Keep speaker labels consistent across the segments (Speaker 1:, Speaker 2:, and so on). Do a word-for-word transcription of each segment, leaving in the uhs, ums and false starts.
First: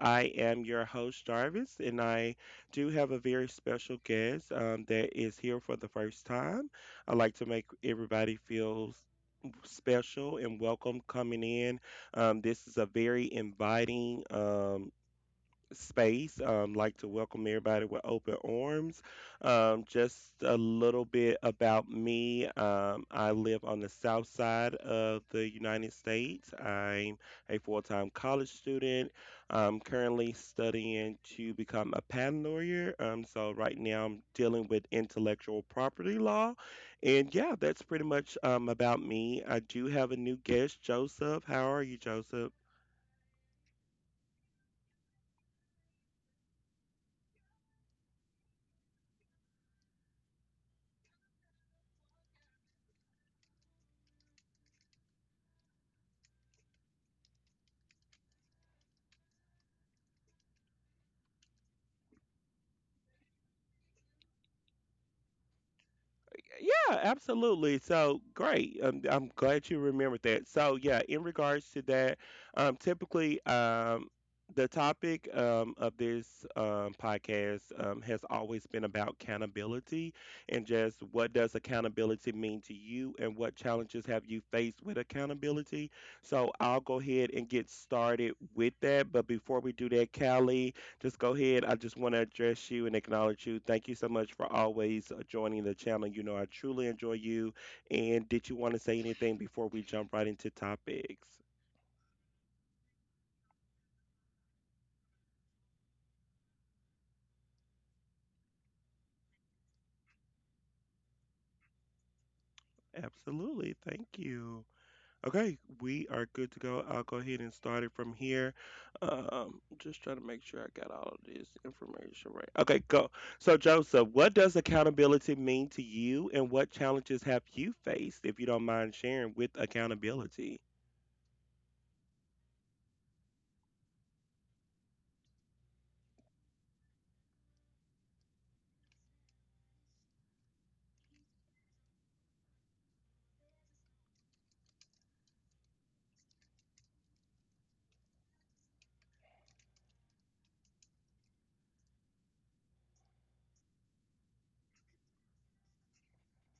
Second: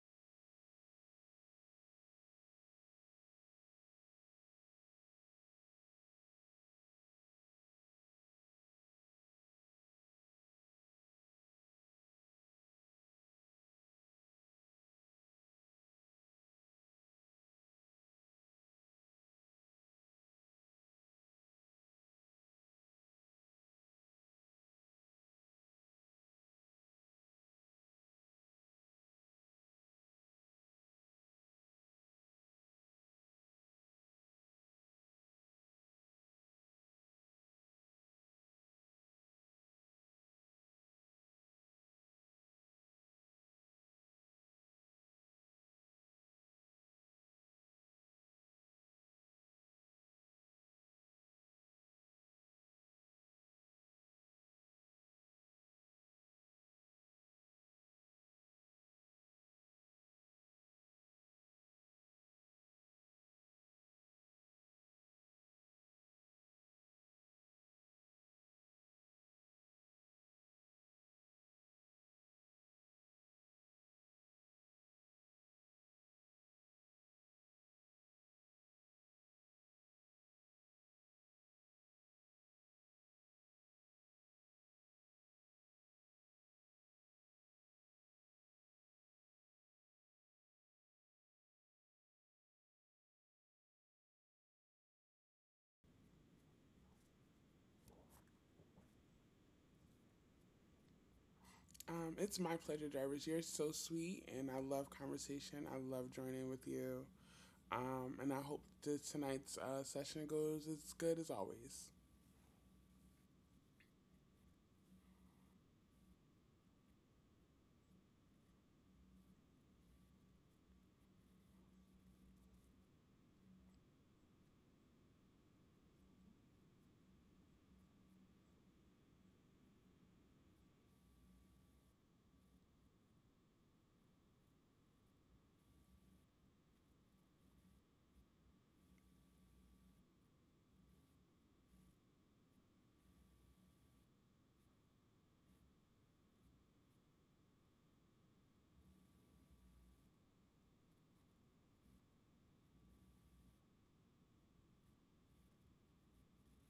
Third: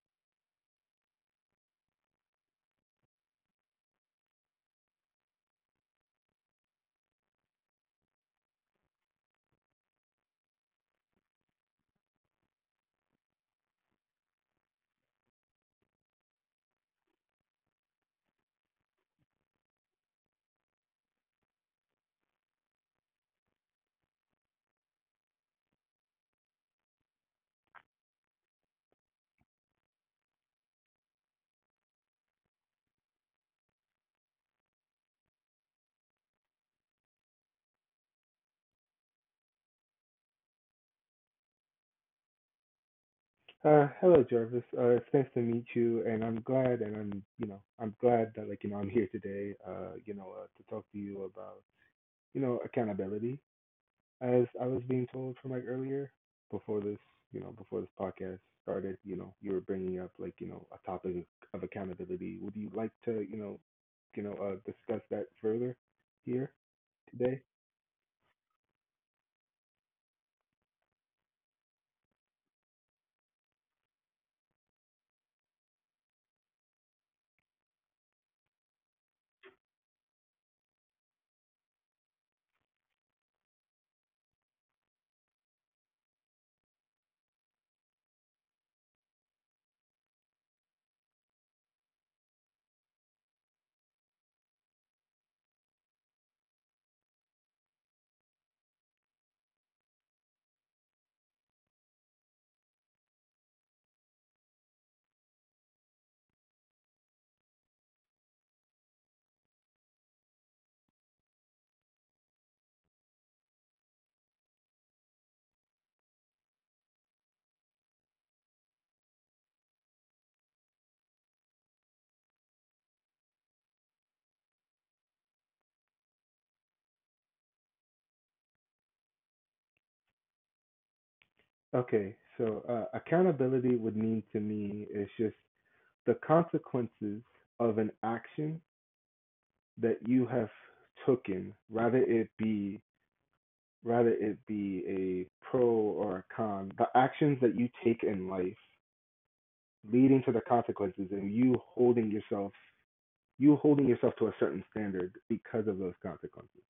Speaker 1: I am your host, Jarvis, and I do have a very special guest um, that is here for the first time. I like to make everybody feel s- special and welcome coming in. Um, this is a very inviting. Um, space. Um, like to welcome everybody with open arms. Um, just a little bit about me. Um, I live on the south side of the United States. I'm a full time college student. I'm currently studying to become a patent lawyer. Um, so, right now, I'm dealing with intellectual property law. And yeah, that's pretty much um, about me. I do have a new guest, Joseph. How are you, Joseph?
Speaker 2: Uh, hello, Jarvis. Uh, it's nice to meet you, and I'm glad, and I'm, you know, I'm glad that like you know I'm here today. Uh, you know, uh, to talk to you about, you know, accountability, as I was being told from like earlier, before this, you know, before this podcast started, you know, you were bringing up like you know a topic of accountability. Would you like to, you know, you know, uh, discuss that further here
Speaker 1: Yeah,
Speaker 2: today?
Speaker 1: absolutely. So great. Um, I'm glad you remembered that. So yeah, in regards to that, um, typically, um, the topic um, of this um, podcast um, has always been about accountability and just what does accountability mean to you and what challenges have you faced with accountability. So I'll go ahead and get started with that. But before we do that, Callie, just go ahead. I just want to address you and acknowledge you. Thank you so much for always uh, joining the channel. You know, I truly enjoy you. And did you want to say anything before we jump right into topics?
Speaker 3: Um, it's my pleasure, Jarvis. You're so sweet, and I love conversation. I love joining with you. Um, and I hope that tonight's uh, session goes as good as always.
Speaker 1: Absolutely. Thank you. Okay, we are good to go. I'll go ahead and start it from here. Um, just trying to make sure I got all of this information right. Okay, go. So, Joseph, what does accountability mean to you, and what challenges have you faced, if you don't mind sharing, with accountability?
Speaker 2: Okay, so uh, accountability would mean to me is just the consequences of an action that you have taken, rather it be rather it be a pro or a con, the actions that you take in life leading to the consequences, and you holding yourself you holding yourself to a certain standard because of those consequences.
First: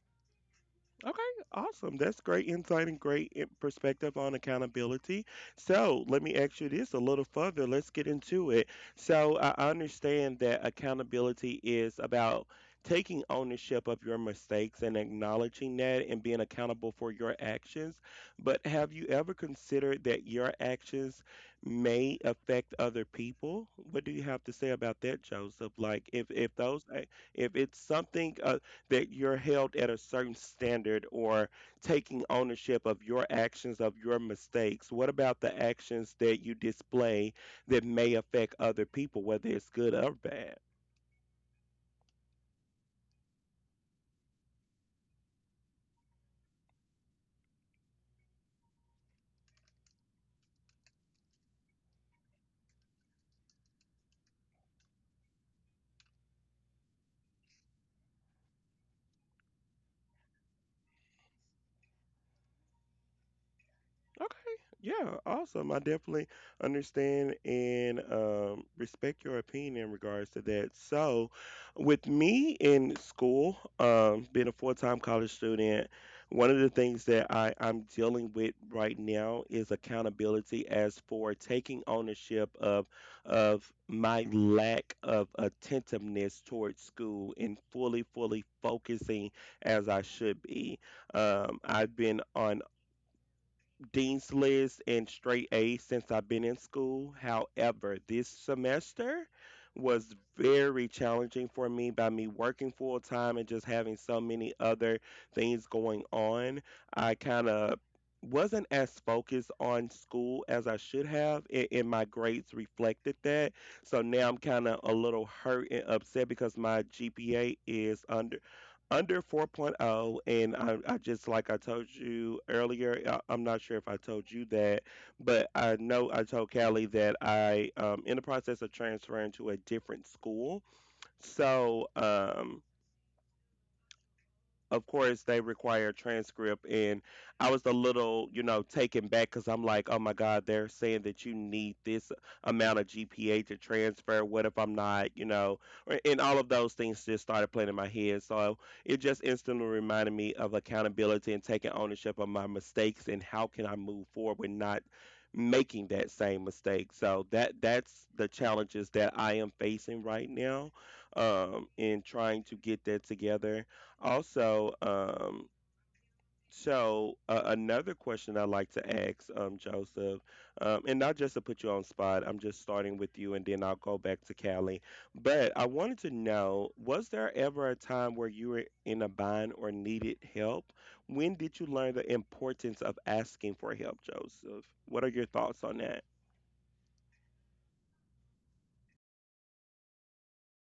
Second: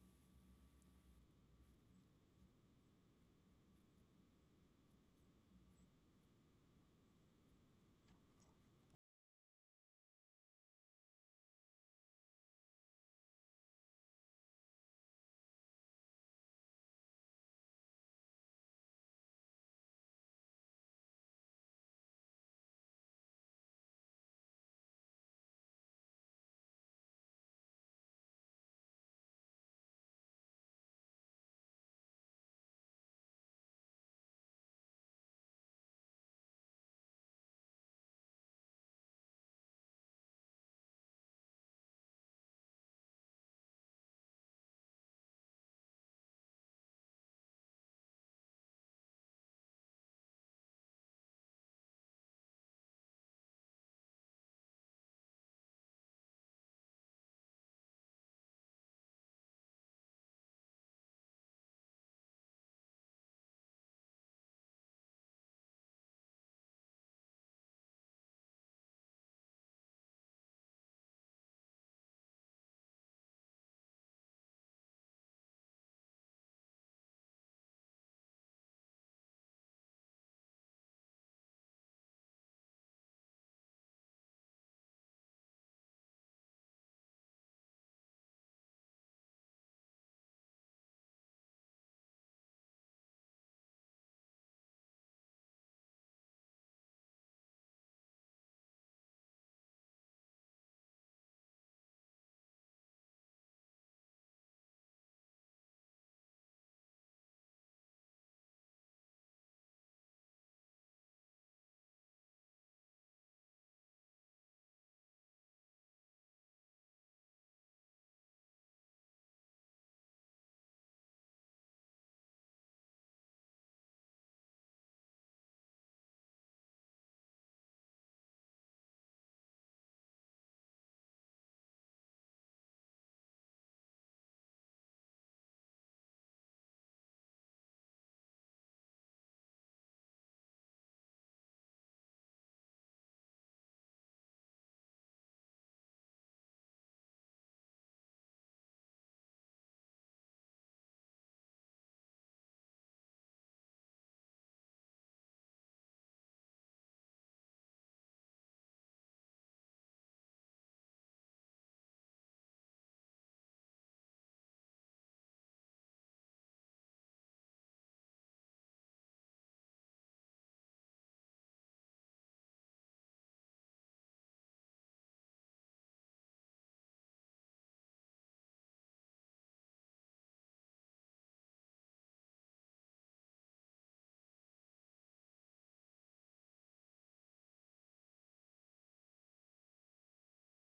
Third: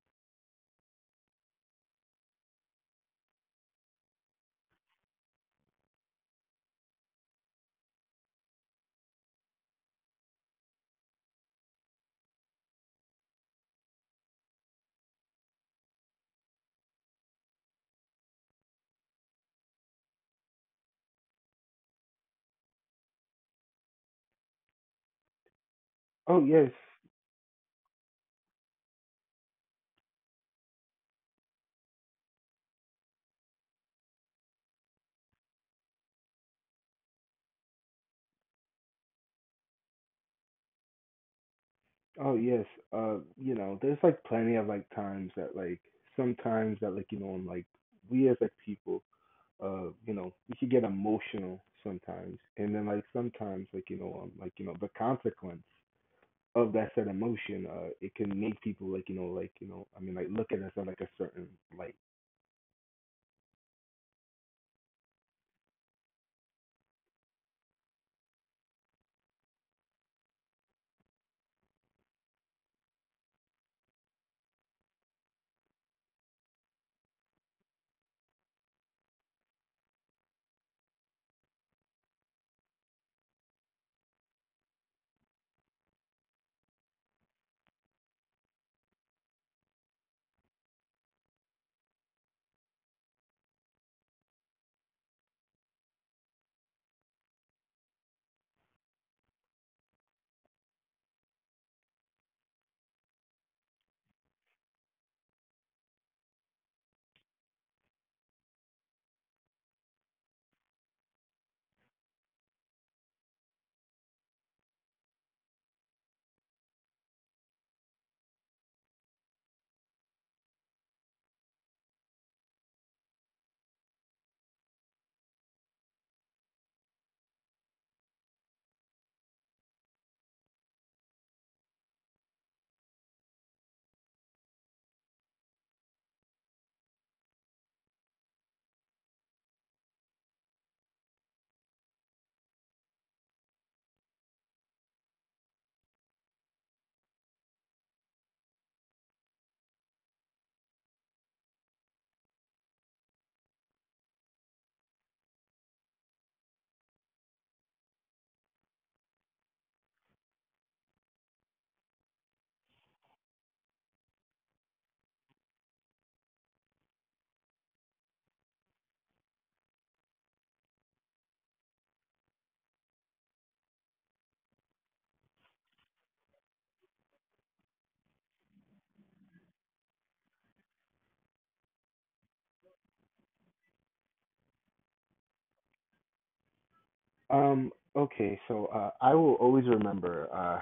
Speaker 1: Okay, awesome. That's great insight and great i- perspective on accountability. So, let me ask you this a little further. Let's get into it. So, I understand that accountability is about taking ownership of your mistakes and acknowledging that and being accountable for your actions. But have you ever considered that your actions may affect other people? What do you have to say about that, Joseph? Like, if
Speaker 2: Oh
Speaker 1: if
Speaker 2: yes.
Speaker 1: those eh, if it's something uh, that you're held at a certain standard or taking ownership of your actions, of your mistakes? What about the actions that you display that may affect other people, whether it's good or bad?
Speaker 2: Oh yes. Uh you know, there's like plenty of like times that like sometimes that like you know and like we as like people uh you know we could get emotional sometimes, and then like sometimes like you know um, like you know the consequence of that certain emotion, uh, it can make people like you know, like you know, I mean, like look at us in like a certain light.
Speaker 1: Okay. Yeah, awesome. I definitely understand and um, respect your opinion in regards to that. So, with me in school, um, being a full-time college student, one of the things that I, I'm dealing with right now is accountability as for taking ownership of of my lack of attentiveness towards school and fully, fully focusing as I should be. Um, I've been on Dean's List and straight A's since I've been in school. However, this semester was very challenging for me by me working full time and just having so many other things going on. I kind of wasn't as focused on school as I should have, a- and my grades reflected that. So now I'm kind of a little hurt and upset because my G P A is under under 4.0 and I, I just like I told you earlier I, I'm not sure if I told you that, but I know I told Callie that I um in the process of transferring to a different school. So um of course they require a transcript, and I was a little, you know, taken back because I'm like, oh my God, they're saying that you need this amount of GPA to transfer. What if I'm not, you know, or- and all of those things just started playing in my head. So it just instantly reminded me of accountability and taking ownership of my mistakes and how can I move forward with not making that same mistake. So that that's the challenges that I am facing right now, um in trying to get that together. Also, um, so uh, another question I like to ask um, Joseph, um, and not just to put you on spot, I'm just starting with you, and then I'll go back to Callie. But I wanted to know, was there ever a time where you were in a bind or needed help? When did you learn the importance of asking for help, Joseph? What are your thoughts on that?
Speaker 2: Um, okay, so uh, I will always remember, uh,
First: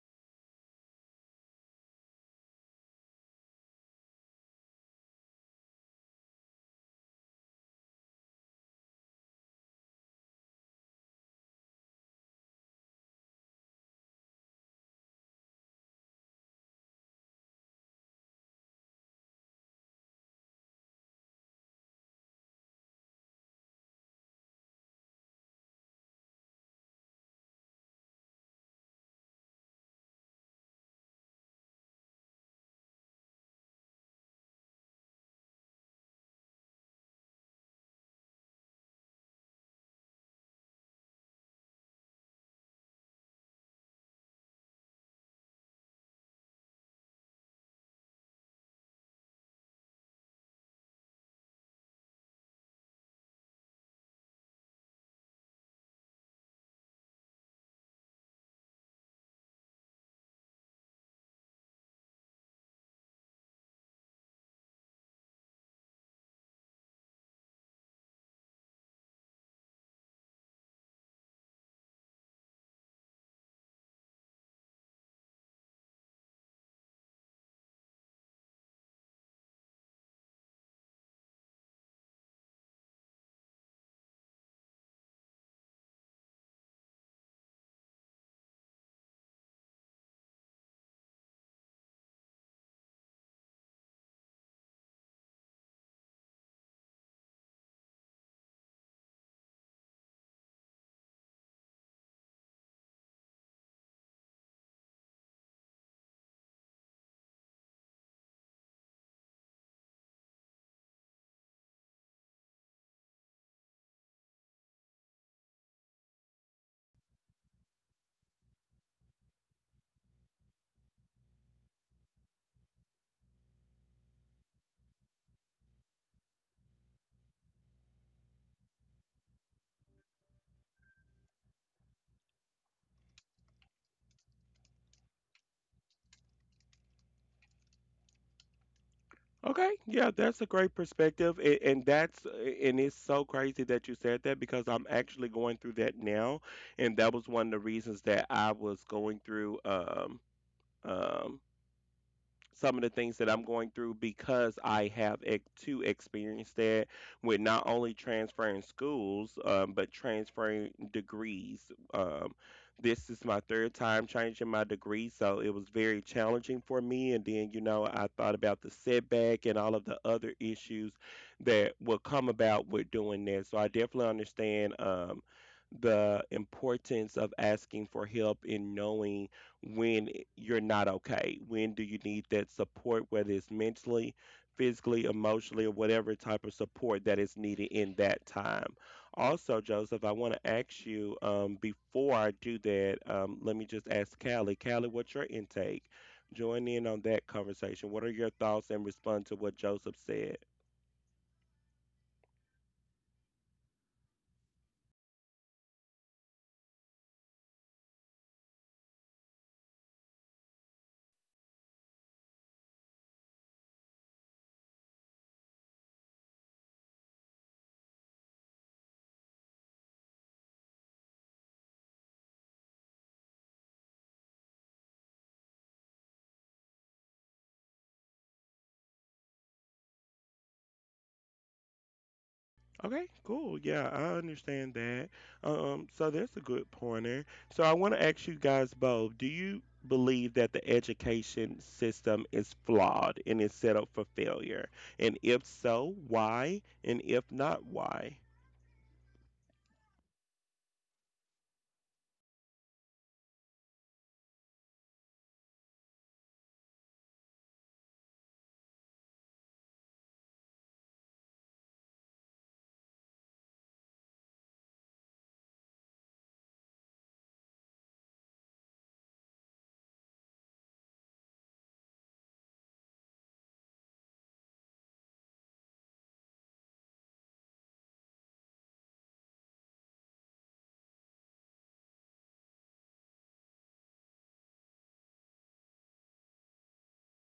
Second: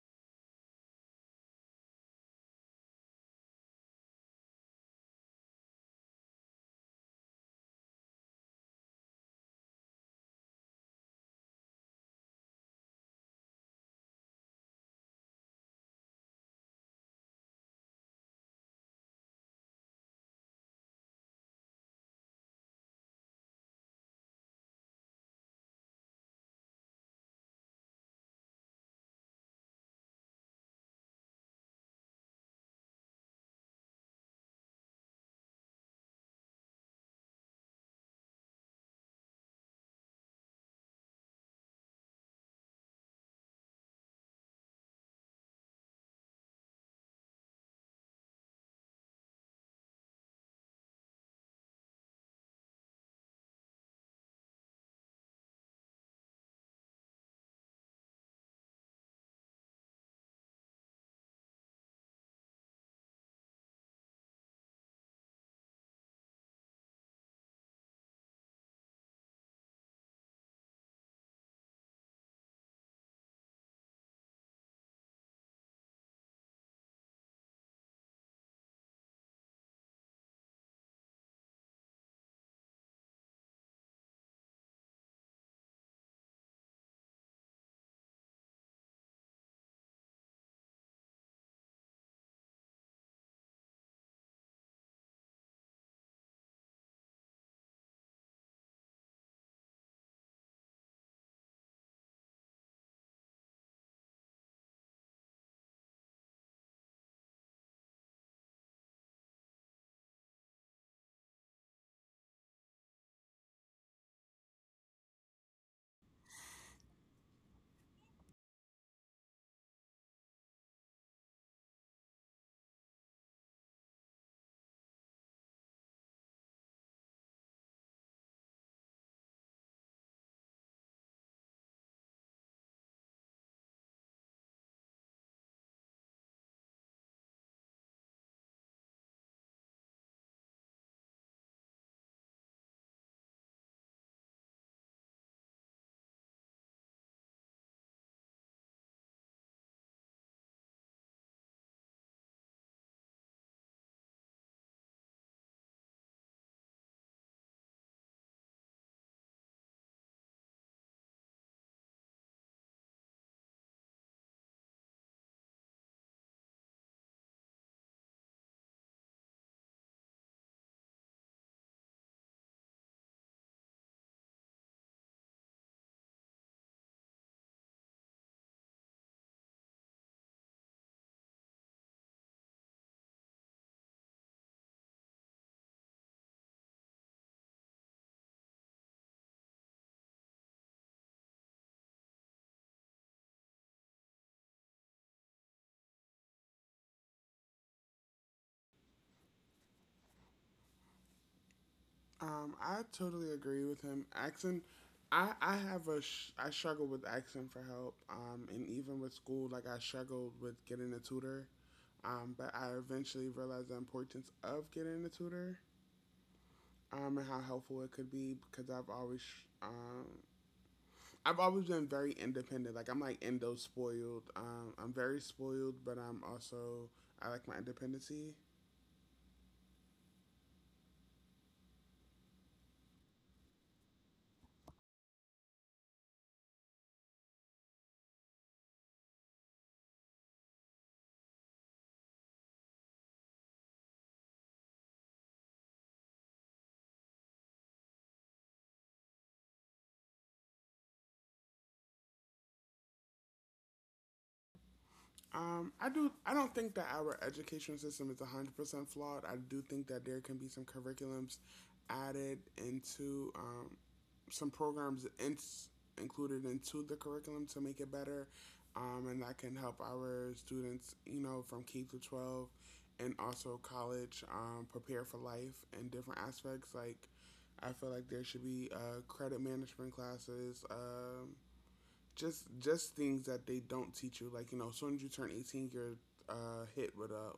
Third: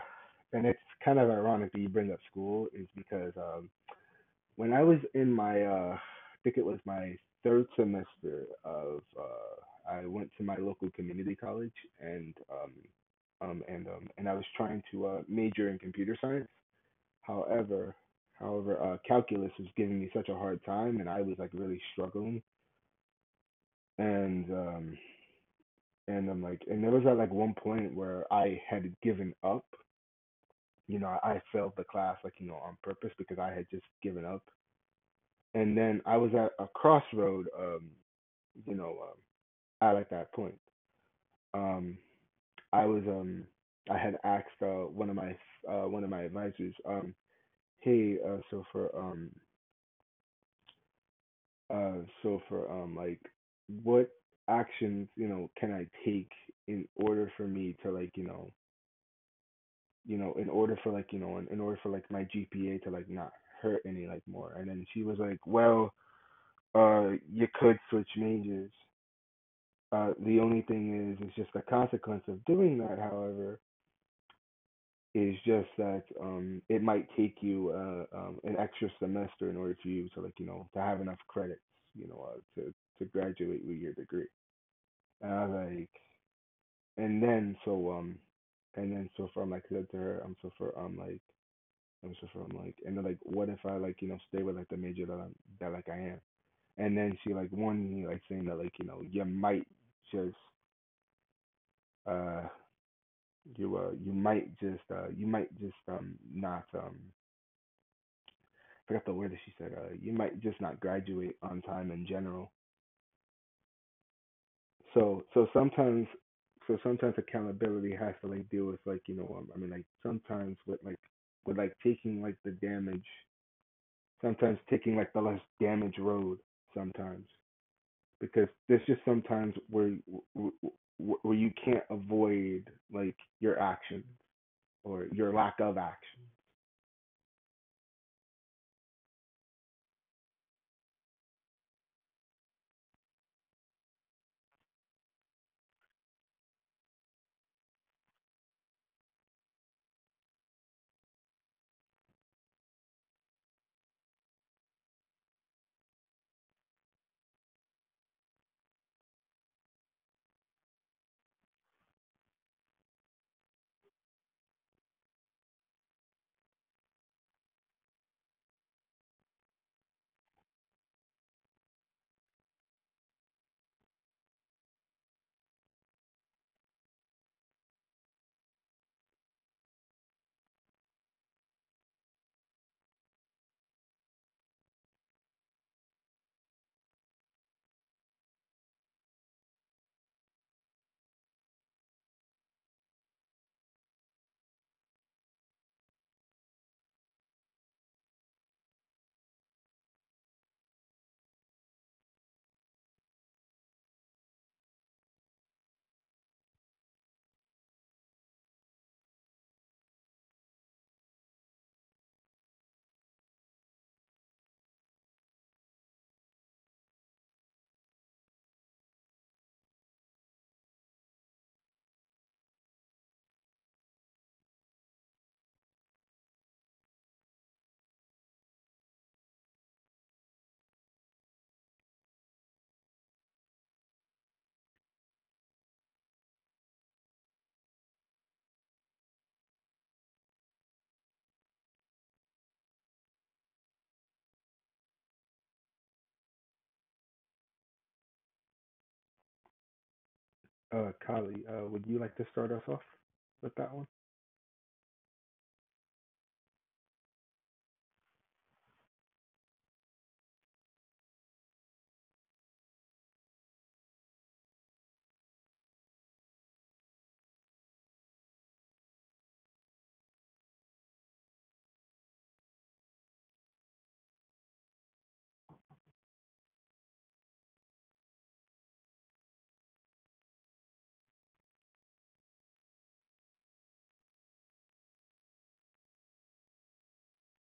Speaker 2: and it's kind of ironic that you bring up school, is because um, when I was in my, uh, I think it was my third semester of, uh, I went to my local community college and um, um, and um, and I was trying to uh, major in computer science. However, however, uh, calculus was giving me such a hard time, and I was like really struggling. And um, and I'm like, and there was at like one point where I had given up. You know, I failed the class like you know on purpose because I had just given up. And then I was at a crossroad. Um, you know, um, at like that point, um, I was um, I had asked uh, one of my uh, one of my advisors, um, hey, uh, so for um, Uh, so for um, like, what actions you know can I take in order for me to like you know you know in order for like you know in, in order for like my G P A to like not hurt any like more? And then she was like, well, uh, you could switch majors. Uh, the only thing is, it's just the consequence of doing that. However, is just that um, it might take you uh, um, an extra semester in order for you to like you know to have enough credits you know uh, to to graduate with your degree. And I was like, and then so um, and then so far I'm like said to her, I'm so far I'm like, I'm so far I'm like, and then like, What if I like you know stay with like the major that I'm that like I am, and then she like warned me like saying that like you know you might just uh you uh you might just uh you might just um not um I forgot the word that she said uh you might just not graduate on time in general. So so sometimes so sometimes accountability has to like deal with like you know um, I mean like sometimes with like with like taking like the damage, sometimes taking like the less damage road sometimes, because there's just sometimes where where, where you can't avoid like your actions or your lack of action.
Speaker 1: Okay, yeah, that's a great perspective, and, and that's and it's so crazy that you said that because I'm actually going through that now, and that was one of the reasons that I was going through um um some of the things that I'm going through because I have ex- to experience that with not only transferring schools, um, but transferring degrees. Um, this is my third time changing my degree, so it was very challenging for me. And then, you know, I thought about the setback and all of the other issues that will come about with doing that. So I definitely understand um, the importance of asking for help in knowing when you're not okay? When do you need that support, whether it's mentally, physically, emotionally, or whatever type of support that is needed in that time? Also, Joseph, I want to ask you um, before I do that, um, let me just ask Callie. Callie, what's your intake? Join in on that conversation. What are your thoughts and respond to what Joseph said?
Speaker 3: Um, I totally agree with him. Accent, I, I have a, sh- I struggle with accent for help. Um, and even with school, like I struggled with getting a tutor. Um, but I eventually realized the importance of getting a tutor, um, and how helpful it could be because I've always um, I've always been very independent. Like I'm like Indo spoiled. Um, I'm very spoiled, but I'm also I like my independency.
Speaker 1: Okay, cool. Yeah, I understand that. Um, so that's a good pointer. So I want to ask you guys both, do you believe that the education system is flawed and is set up for failure? And if so, why? And if not, why?
Speaker 2: Uh, Kali, uh, would you like to start us off with that one?
Speaker 3: Um, I do. I don't think that our education system is one hundred percent flawed. I do think that there can be some curriculums added into um, some programs in, included into the curriculum to make it better, um, and that can help our students, you know, from K to twelve, and also college, um, prepare for life in different aspects. Like, I feel like there should be uh, credit management classes. Um, just just things that they don't teach you. Like you know, as soon as you turn eighteen, you're uh, hit with a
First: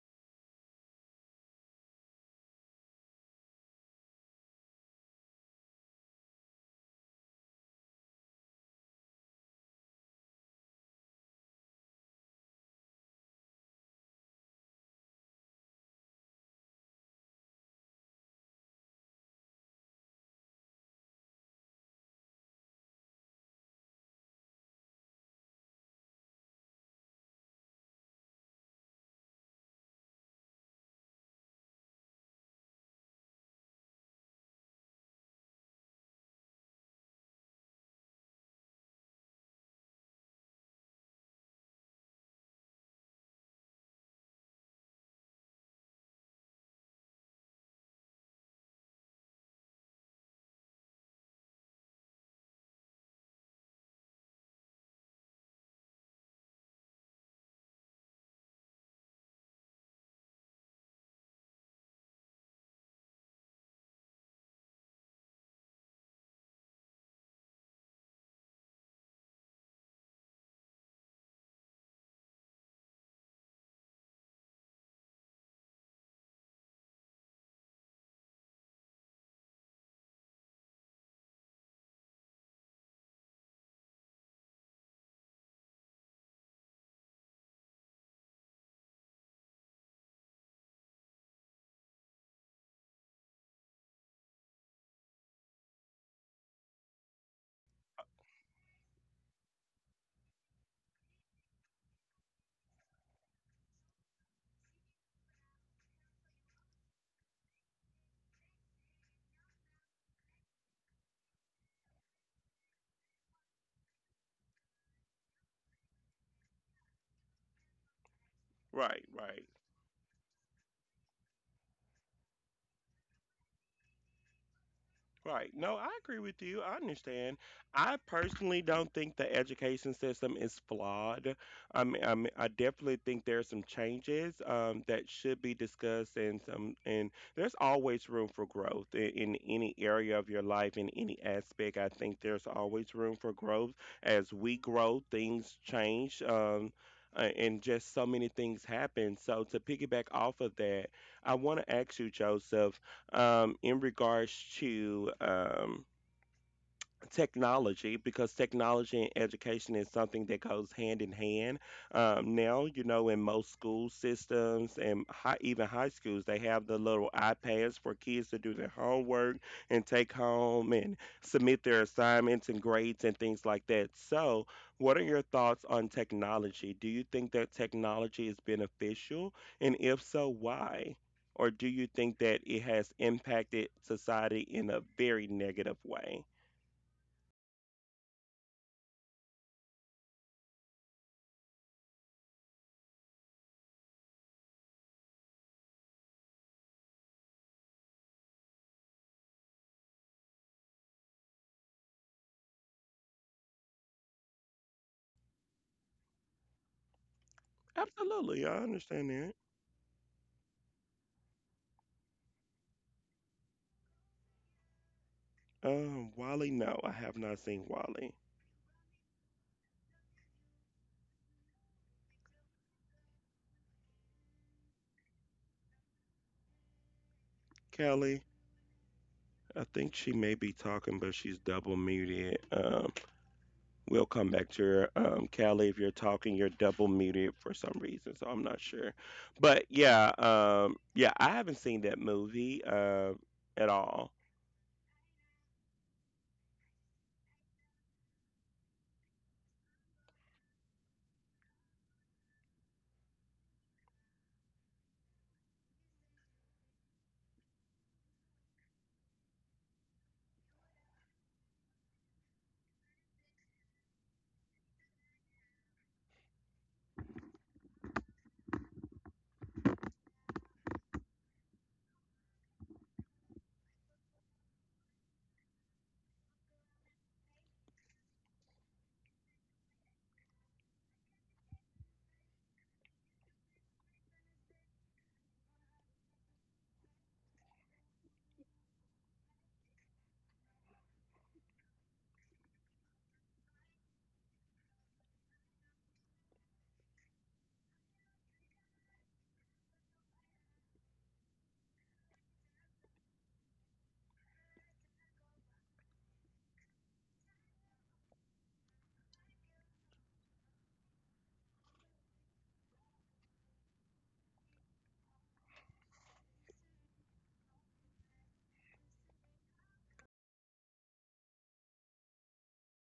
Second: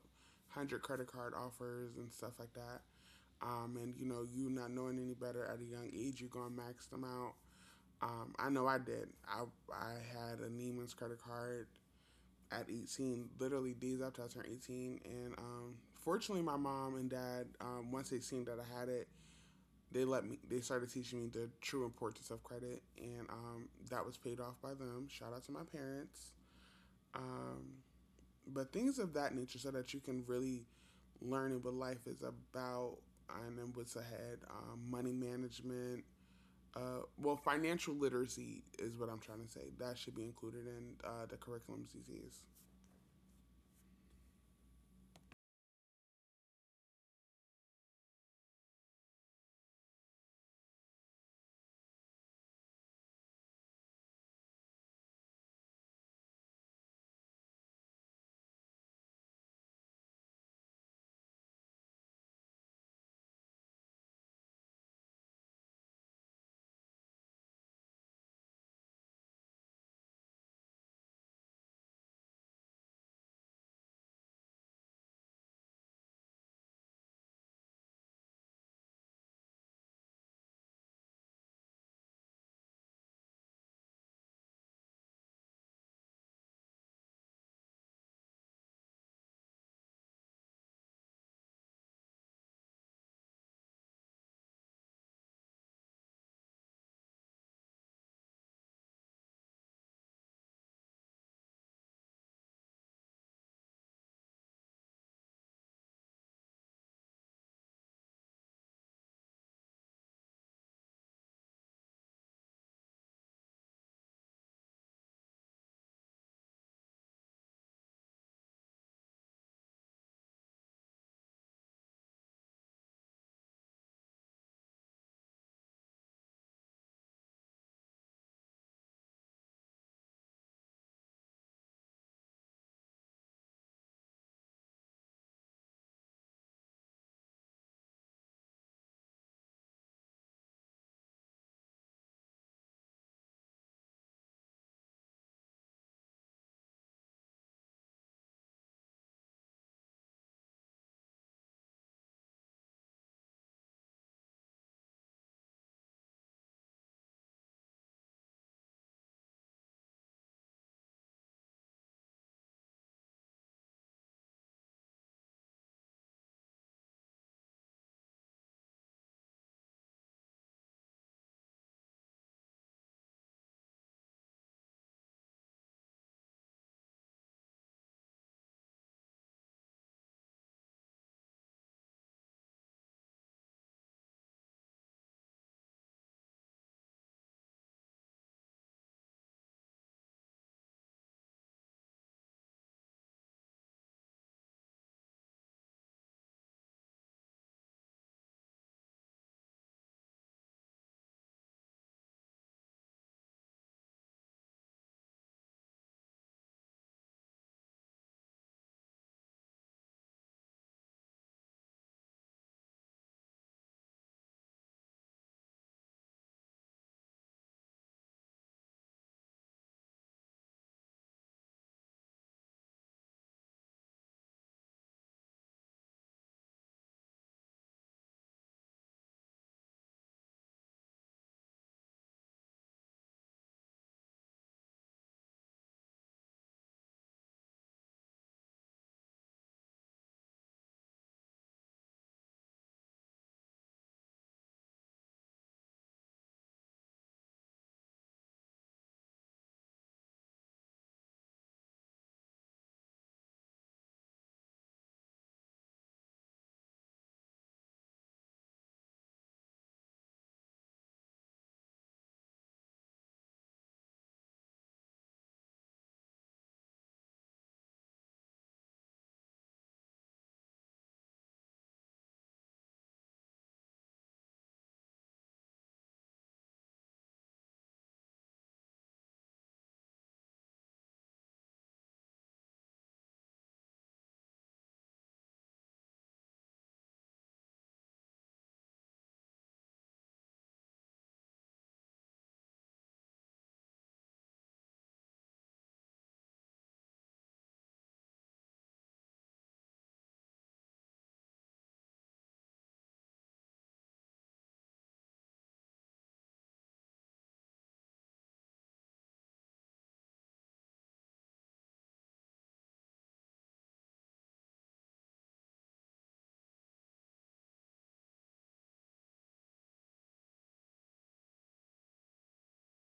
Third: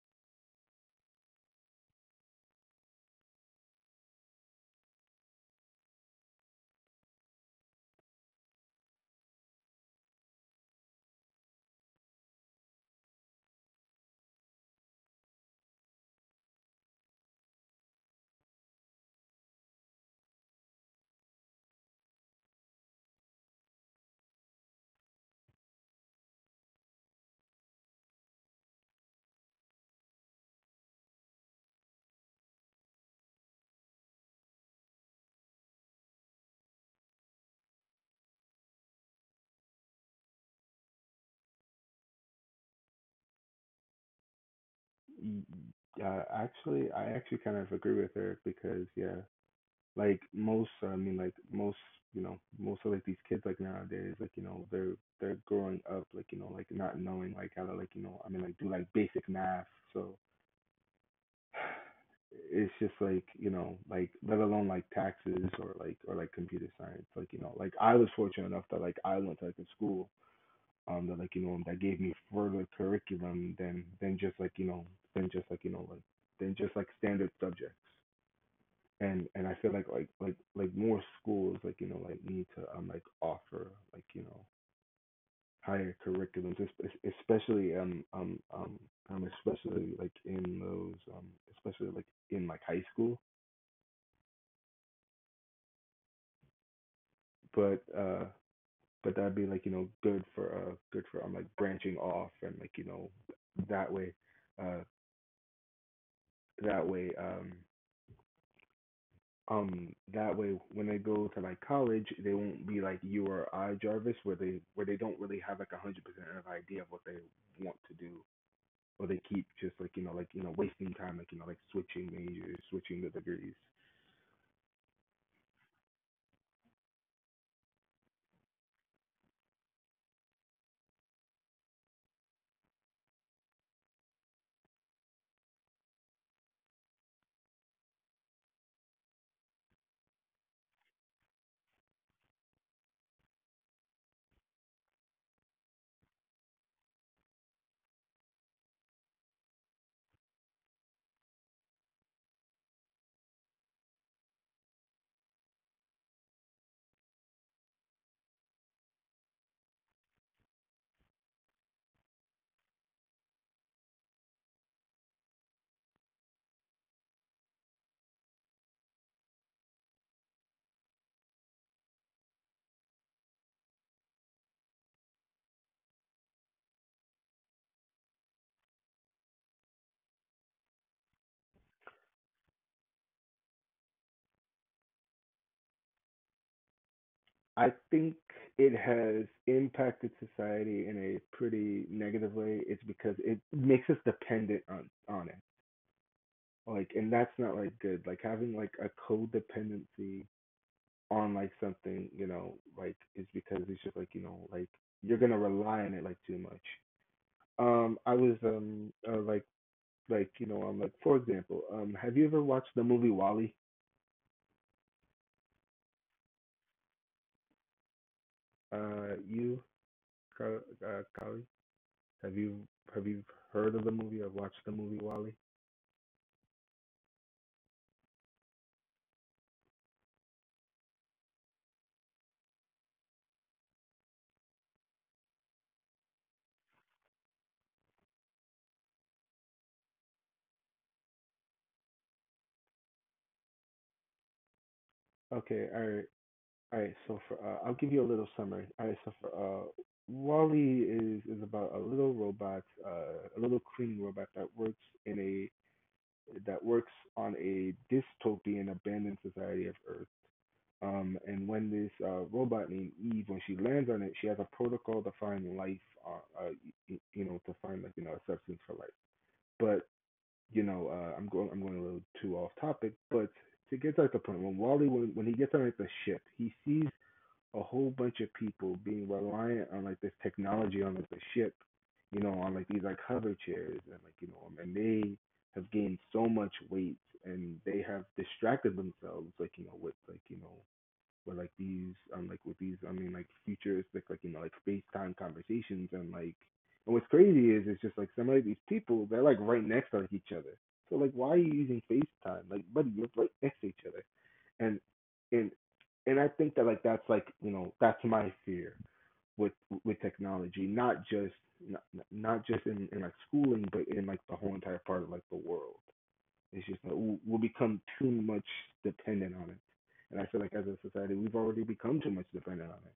Speaker 3: hundred credit card offers and stuff like that. Um, and you know, you not knowing any better at a young age, you're gonna max them out. Um, I know I did. I I had a Neiman's credit card at eighteen, literally days after I turned eighteen, and um, fortunately, my mom and dad, um, once they seen that I had it, they let me they started teaching me the true importance of credit, and um, that was paid off by them. Shout out to my parents. um, but things of that nature so that you can really learn what life is about and what's ahead. Um, money management, uh, well, financial literacy is what I'm trying to say that should be included in uh, the curriculum. CCS,
Speaker 2: Y- Uh, actually, I actually kind of agree with her because yeah, like most uh, i mean like most you know most of like these kids like nowadays like you know they're they're growing up like you know like not knowing like how to like you know i mean like do like basic math. So it's just like you know like let alone like taxes or like or like computer science. like you know like I was fortunate enough that like I went to like a school um that like you know that gave me further curriculum than than just like you know than just like you know like than just like standard subjects. And and I feel like like like like more schools like you know like need to um like offer like you know higher curriculums, es- es- especially um um um um especially like in those um especially like in like high school, but uh but that'd be like you know good for uh good for um like branching off, and like you know that way uh that way um Um, that way when they go to like college, they won't be like you or I, Jarvis, where they where they don't really have like a hundred percent of idea of what they want to do,
Speaker 1: Right,
Speaker 2: or they
Speaker 1: right.
Speaker 2: keep just like you know like you know wasting time like you know like switching majors, switching the degrees.
Speaker 1: Right. No, I agree with you. I understand. I personally don't think the education system is flawed. I mean, I, mean, I definitely think there are some changes um, that should be discussed, and some, and there's always room for growth in, in any area of your life, in any aspect. I think there's always room for growth. As we grow, things change, um, a- and just so many things happen. So to piggyback off of that, I want to ask you, Joseph, um, in regards to um, technology, because technology and education is something that goes hand in hand. Um, now, you know, in most school systems and high, even high schools, they have the little ipads for kids to do their homework and take home and submit their assignments and grades and things like that. So what are your thoughts on technology? Do you think that technology is beneficial, and if so, why? Or do you think that it has impacted society in a very negative way?
Speaker 2: I think it has impacted society in a pretty negative way. It's because it makes us dependent on on it, like, and that's not like good. Like having like a codependency on like something, you know, like is because it's just like, you know, like you're gonna rely on it like too much. Um, I was
Speaker 1: Absolutely, I
Speaker 2: um
Speaker 1: understand
Speaker 2: uh,
Speaker 1: that.
Speaker 2: like like you know um like For example, um, have you ever watched the movie Wall-E?
Speaker 1: Um, Wally, no, I have not seen Wally.
Speaker 2: Uh, you, Ka- uh, Kali, have you have you heard of the movie or watched the movie Wall-E?
Speaker 1: Kelly, I think she may be talking, but she's double muted. Um, we'll come back to her. Um, Kelly, if you're talking, you're double muted for some reason, so I'm not sure. But yeah, um, yeah, I haven't seen that movie uh, at all.
Speaker 2: Okay, all right, all right. So for uh, I'll give you a little summary. All right, so for uh, e is is about a little robot, uh, a little cleaning robot that works in that works on a dystopian abandoned society of Earth. Um, and When this uh, robot named Eve, when she lands on it, she has a protocol to find life, uh, uh, y- you know, to find like you know a substance for life. But you know, uh, I'm going I'm going a little too off topic, but to get to like the point, when Wally when when he gets on like the ship, he sees a whole bunch of people being reliant on like this technology on like the ship, you know, on like these like hover chairs, and like you know, and they have gained so much weight, and they have distracted themselves like you know with like you know with like these um like with these I mean like futuristic like like, you know like space time conversations. And like and what's crazy is it's just like some of these people, they're like right next to like each other. So like, why are you using FaceTime? Like, buddy, you're right next to each other. And and and I think that like that's like, you know, that's my fear with with technology, not just not, not just in, in like schooling, but in like the whole entire part of like the world. It's just that we'll, we'll become too much dependent on it. And I feel like as a society, we've already become too much dependent on it.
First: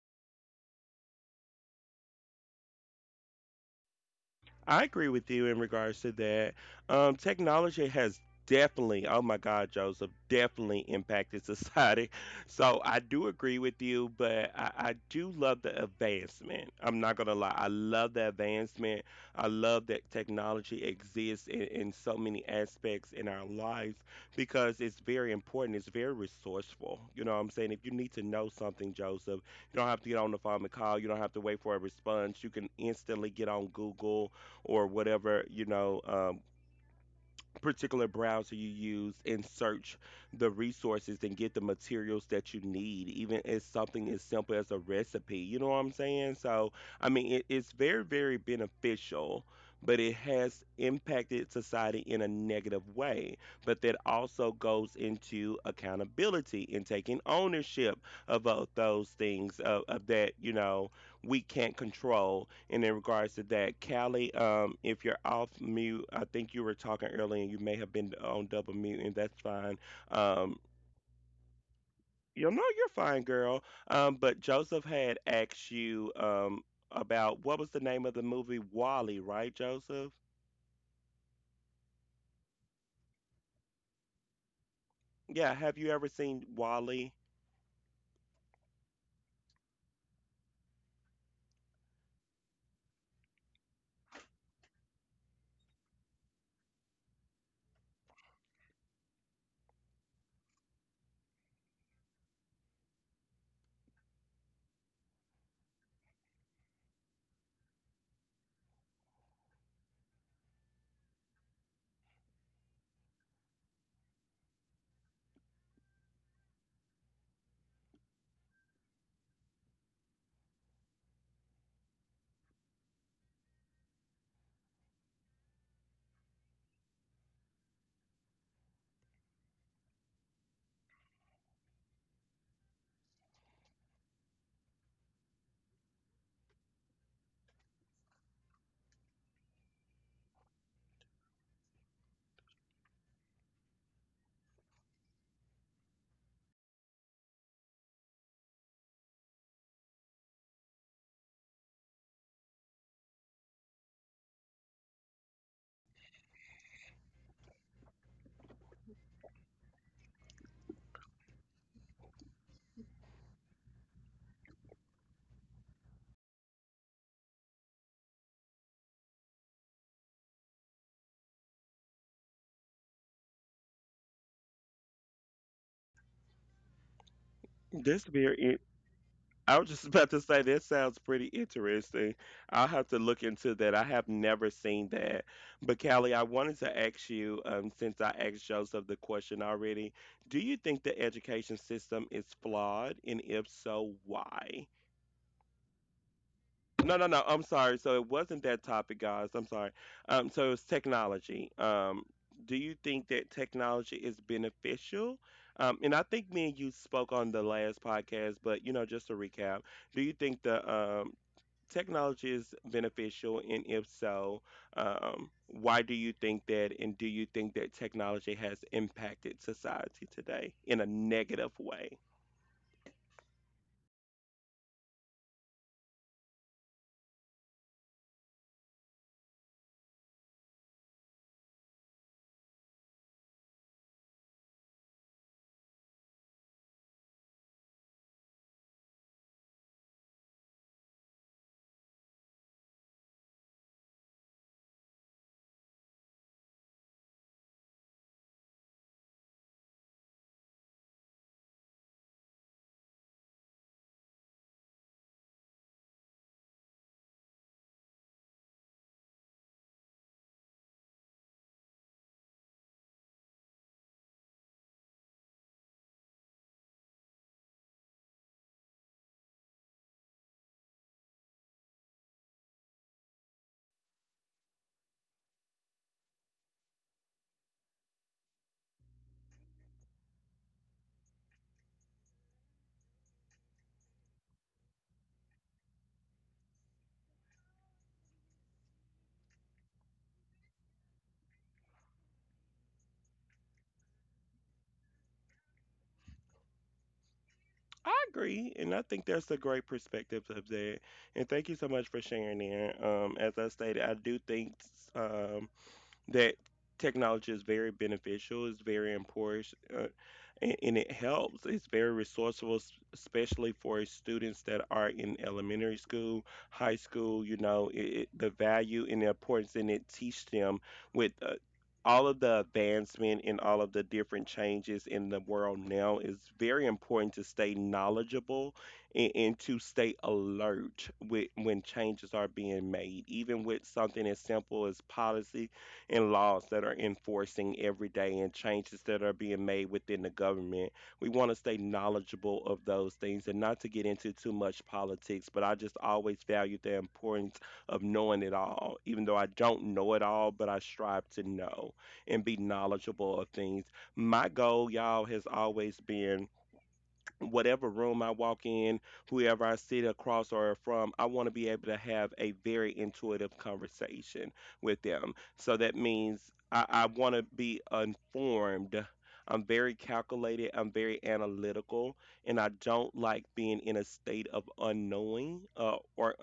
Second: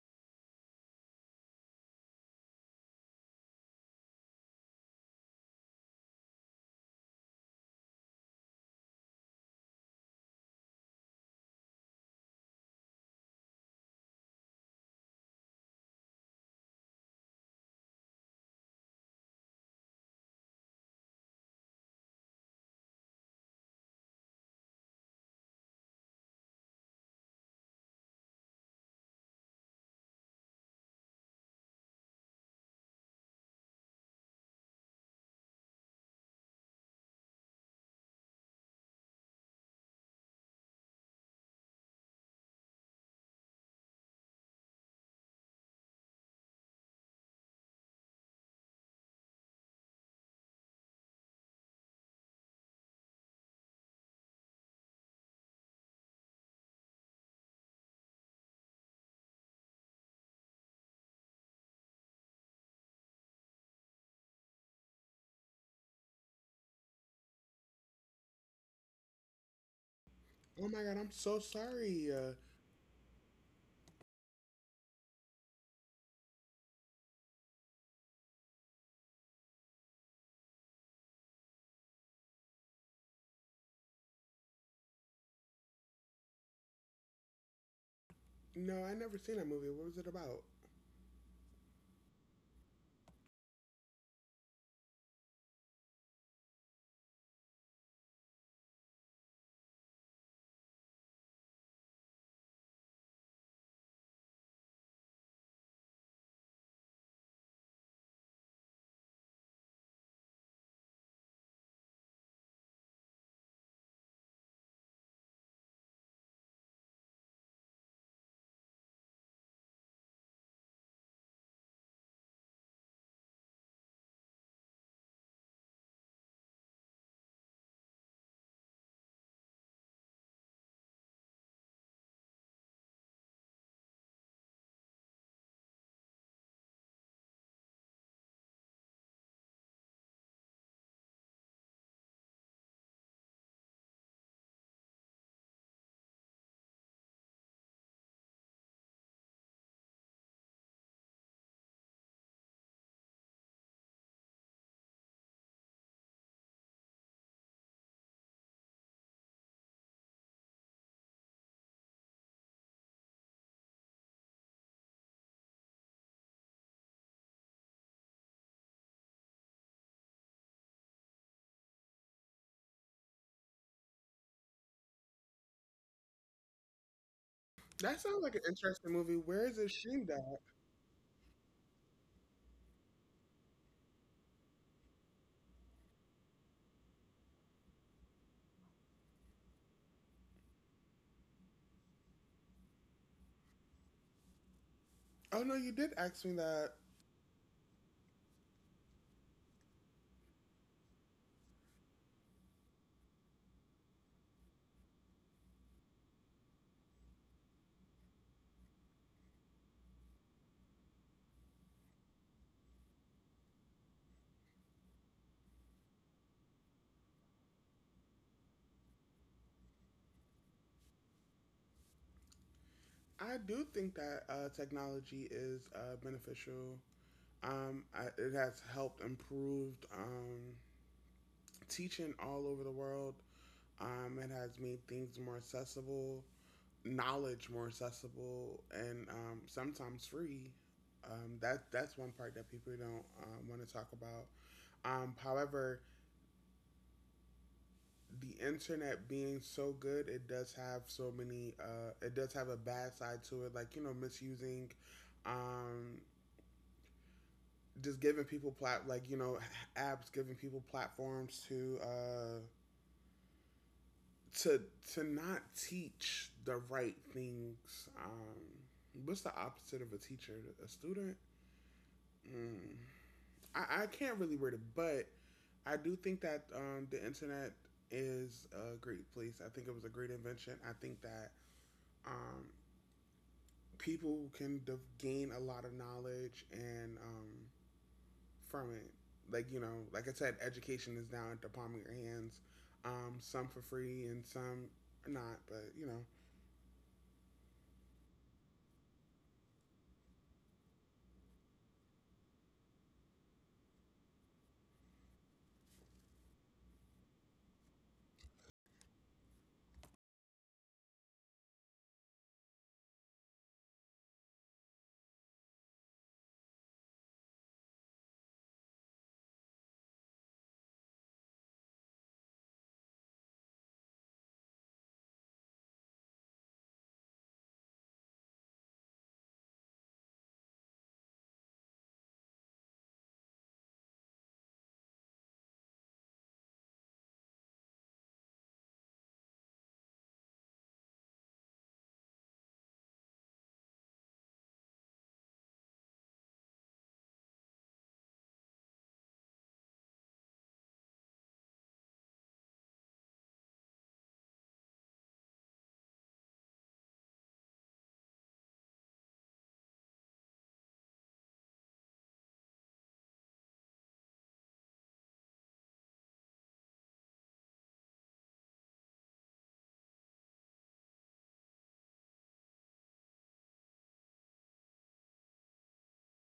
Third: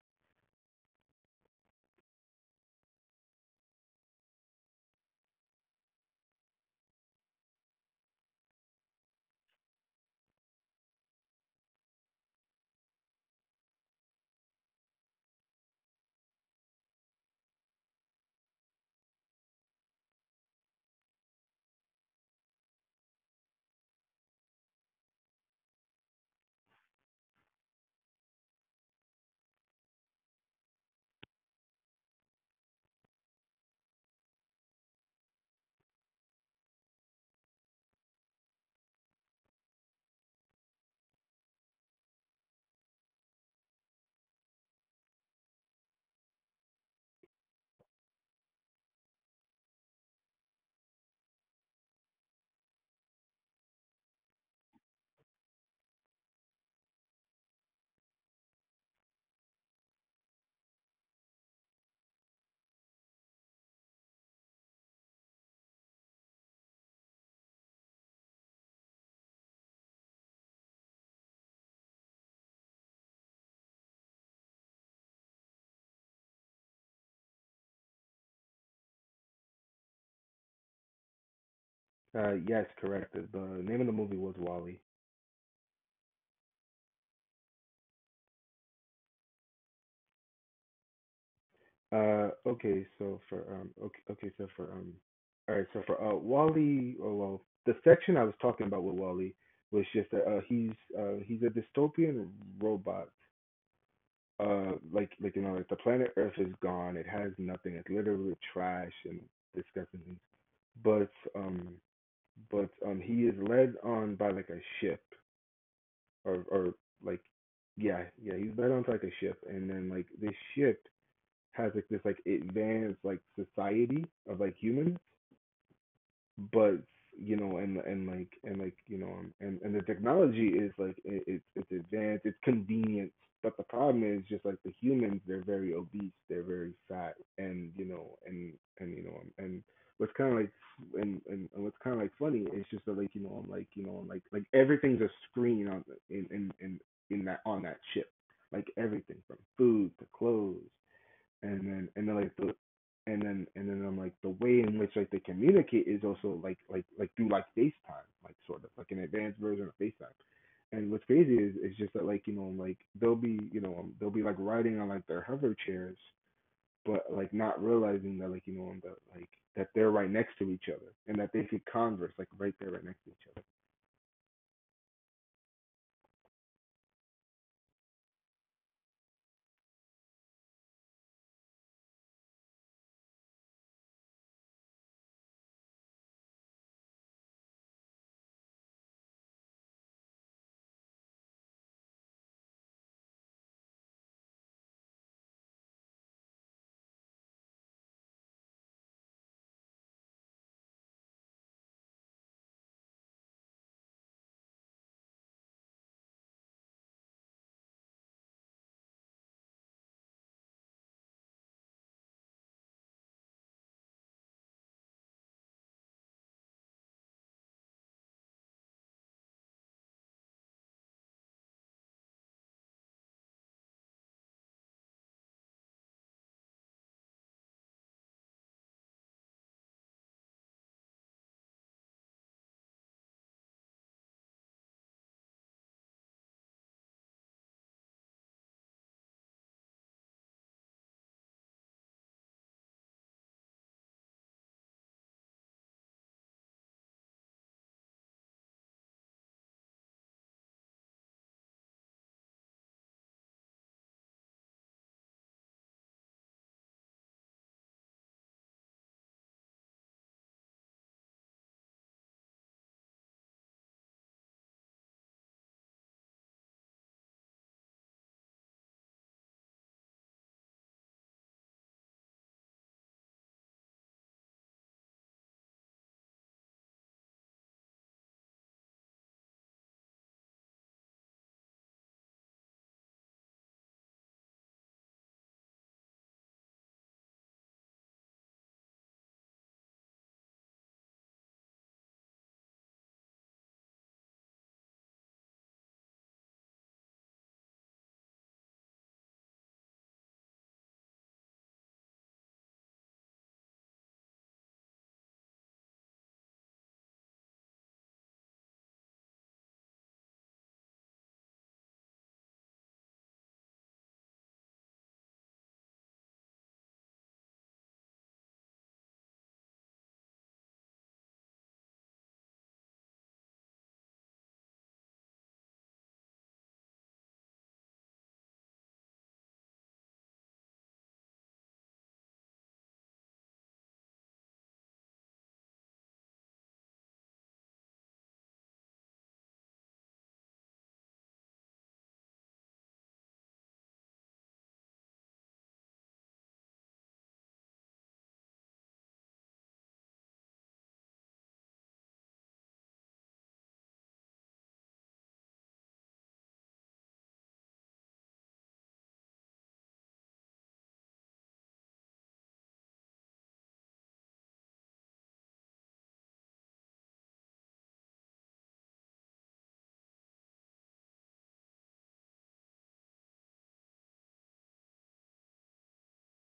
Speaker 1: I agree with you in regards to that. Um, technology has definitely, oh my God, Joseph, definitely impacted society. So I do agree with you, but I, I do love the advancement. I'm not gonna lie, I love the advancement. I love that technology exists in, in so many aspects in our lives because it's very important. It's very resourceful. You know what I'm saying? If you need to know something, Joseph, you don't have to get on the phone and call. You don't have to wait for a response. You can instantly get on Google or whatever you know um, particular browser you use and search the resources and get the materials that you need, even if something as simple as a recipe, you know what I'm saying? So I mean it, it's very very beneficial, but it has impacted society in a negative way. But that also goes into accountability and taking ownership of both those things, of, of that, you know, we can't control. And in regards to that, Callie, um, if you're off mute, I think you were talking earlier and you may have been on double mute, and that's fine. Um,
Speaker 3: oh my god, I'm so sorry. Uh,
Speaker 1: you know, you're fine, girl. Um, but Joseph had asked you um, about what was the name of the movie Wally, right, Joseph?
Speaker 2: Uh, yes, correct. The name of the movie was Wall-E.
Speaker 1: Yeah, have you ever seen Wally?
Speaker 3: no, I never seen that movie. What was it about?
Speaker 2: Uh, okay, so for um, okay, okay, so for um, all right, so for uh, Wall-E. Oh well, the section I was talking about with Wall-E was just that uh, he's uh, he's a dystopian robot. Uh, like like you know, like, the planet Earth is gone. It has nothing. It's literally trash and disgusting things. But um, but um he is led on by like a ship or or like yeah, yeah, he's led on to like a ship, and then like this ship has like this like advanced like society of like humans, but you know, and and like and like you know um, and and the technology is like it, it's it's advanced, it's convenient, but the problem is just like the humans, they're very obese, they're very fat. And you know and and you know um, and what's kind of like and, and and what's kind of like funny is just that like you know I'm like you know I'm like like everything's a screen on the- in in in in that on that ship, like everything from food to clothes, and then and then like the and then and then I'm like the way in which like they communicate is also like like like through like FaceTime, like sort of like an advanced version of FaceTime. And what's crazy is it's just that like you know like they'll be you know um, they'll be like riding on like their hover chairs, but like not realizing that like you know um, that like that they're right next to each other, and that they could converse like right there right next to each other.
Speaker 3: That
Speaker 1: This
Speaker 3: sounds like an
Speaker 1: very
Speaker 3: interesting movie. Where is
Speaker 1: I was
Speaker 3: it
Speaker 1: just
Speaker 3: streamed
Speaker 1: about to
Speaker 3: at?
Speaker 1: say that sounds pretty interesting. I'll have to look into that. I have never seen that. But Callie, I wanted to ask you, um, since I asked Joseph the question already, do you think the education system is flawed? And if so, why?
Speaker 3: Oh no, you did ask me that.
Speaker 1: No, no, no. I'm sorry. So it wasn't that topic, guys. I'm sorry. Um, so it was technology. Um, do you think that technology is beneficial? Um, and I think me and you spoke on the last podcast, but, you know, just to recap, do you think the um, technology is beneficial, and if so, um, why do you think that? And do you think that technology has impacted society today in a negative way?
Speaker 3: I do think that uh, technology is uh, beneficial. Um, I, it has helped improved um, teaching all over the world. Um, it has made things more accessible, knowledge more accessible, and um, sometimes free. Um, that that's one part that people don't uh, want to talk about. Um, however, the internet being so good, it does have so many. Uh, it does have a bad side to it, like you know, misusing, um, just giving people plat like you know, apps giving people platforms to uh, to to not teach the right things. Um, what's the opposite of a teacher? A student? Mm. I, I can't really word it, but I do think that um, the internet is a great place. I think it was a great invention. I think that um, people can gain a lot of knowledge, and um, from it. Like you know, like I said, education is now at the palm of your hands. Um, some for free and some not, but you know,
Speaker 1: I agree, and I think that's a great perspective of that. And thank you so much for sharing there. Um, as I stated, I do think um, that technology is very beneficial, it's very important, uh, and, and it helps. It's very resourceful, s- especially for students that are in elementary school, high school. You know, it, it, the value and the importance, and it teach them with. Uh, all of the advancement and all of the different changes in the world now. It's very important to stay knowledgeable and, and to stay alert with, when changes are being made. Even with something as simple as policy, and laws that are enforcing every day and changes that are being made within the government. We want to stay knowledgeable of those things and not to get into too much politics, but I just always value the importance of knowing it all, even though I don't know it all, but I strive to know and be knowledgeable of things. My goal, y'all, has always been whatever room I walk in, whoever I sit across or from, I want to be able to have a very intuitive conversation with them. So that means I, I want to be informed. I'm very calculated, I'm very analytical, and I don't like being in a state of unknowing uh, or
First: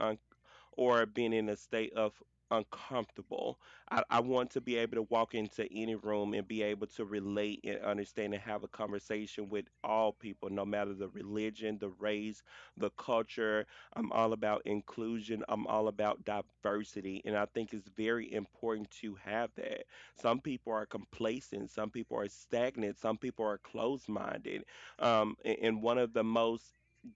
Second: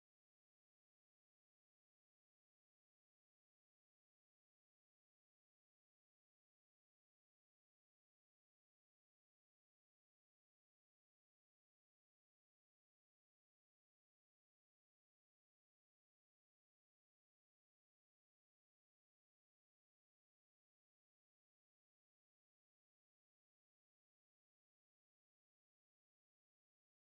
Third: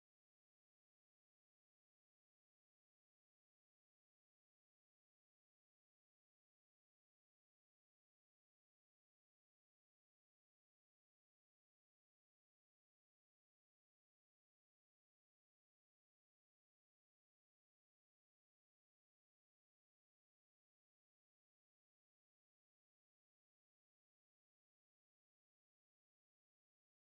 Speaker 1: or being in a state of uncomfortable. I, I want to be able to walk into any room and be able to relate and understand and have a conversation with all people, no matter the religion, the race, the culture. I'm all about inclusion. I'm all about diversity. And I think it's very important to have that. Some people are complacent. Some people are stagnant. Some people are closed minded. Um, a- and one of the most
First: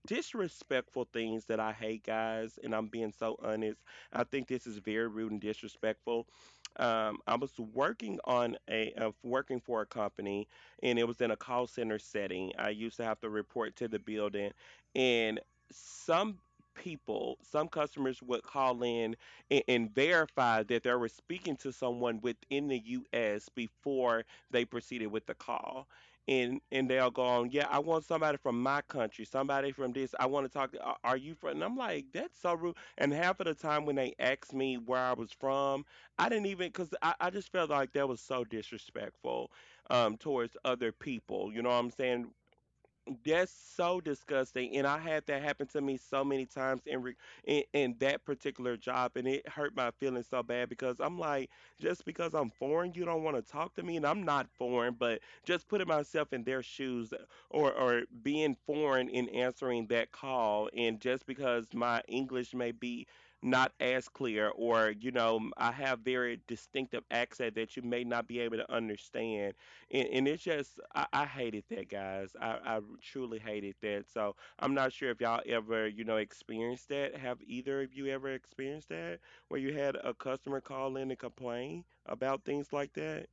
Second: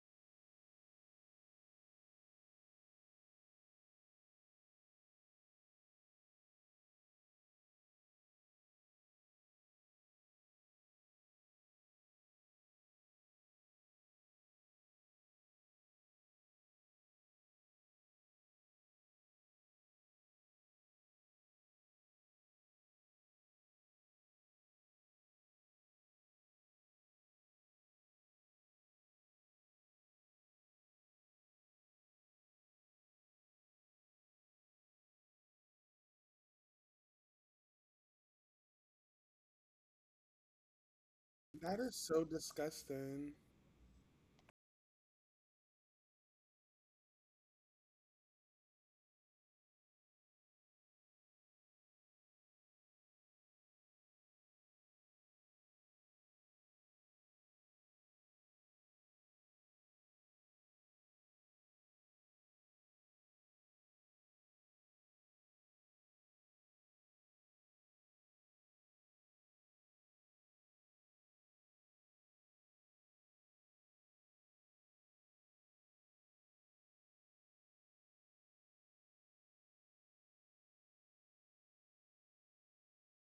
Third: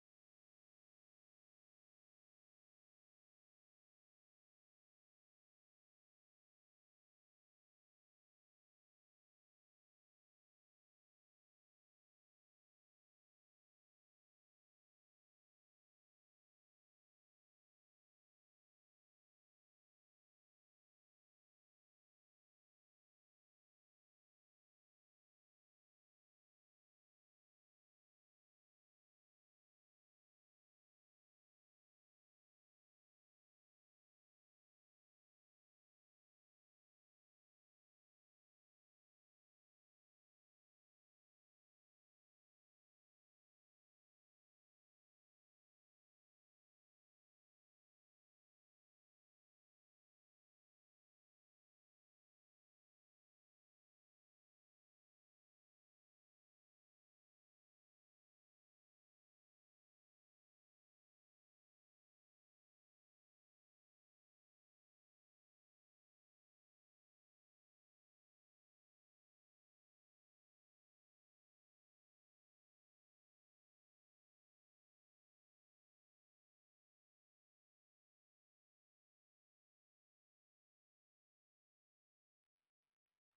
Speaker 1: disrespectful things that I hate, guys, and I'm being so honest. I think this is very rude and disrespectful. Um, I was working on a uh, working for a company, and it was in a call center setting. I used to have to report to the building, and some people, some customers would call in and, and verify that they were speaking to someone within the U S before they proceeded with the call and and they'll go on, yeah, I want somebody from my country, somebody from this. I want to talk. to- Are are you from? And I'm like, that's so rude. And half of the time when they asked me where I was from, I didn't even because I, I just felt like that was so disrespectful um, towards other people. You know what
Speaker 3: that
Speaker 1: I'm
Speaker 3: is so
Speaker 1: saying?
Speaker 3: disgusting.
Speaker 1: That's so disgusting. And I had that happen to me so many times in, re- in in that particular job and it hurt my feelings so bad because I'm like just because I'm foreign you don't want to talk to me and I'm not foreign but just putting myself in their shoes or or being foreign in answering that call and just because my English may be not as clear or you know I have very distinctive accent that you may not be able to understand and, and it's just, I, I hated that, guys. I, I truly hated that. So I'm not sure if y'all ever, you know, experienced that. Have either of you ever experienced that where you had a customer call in and complain about things like that?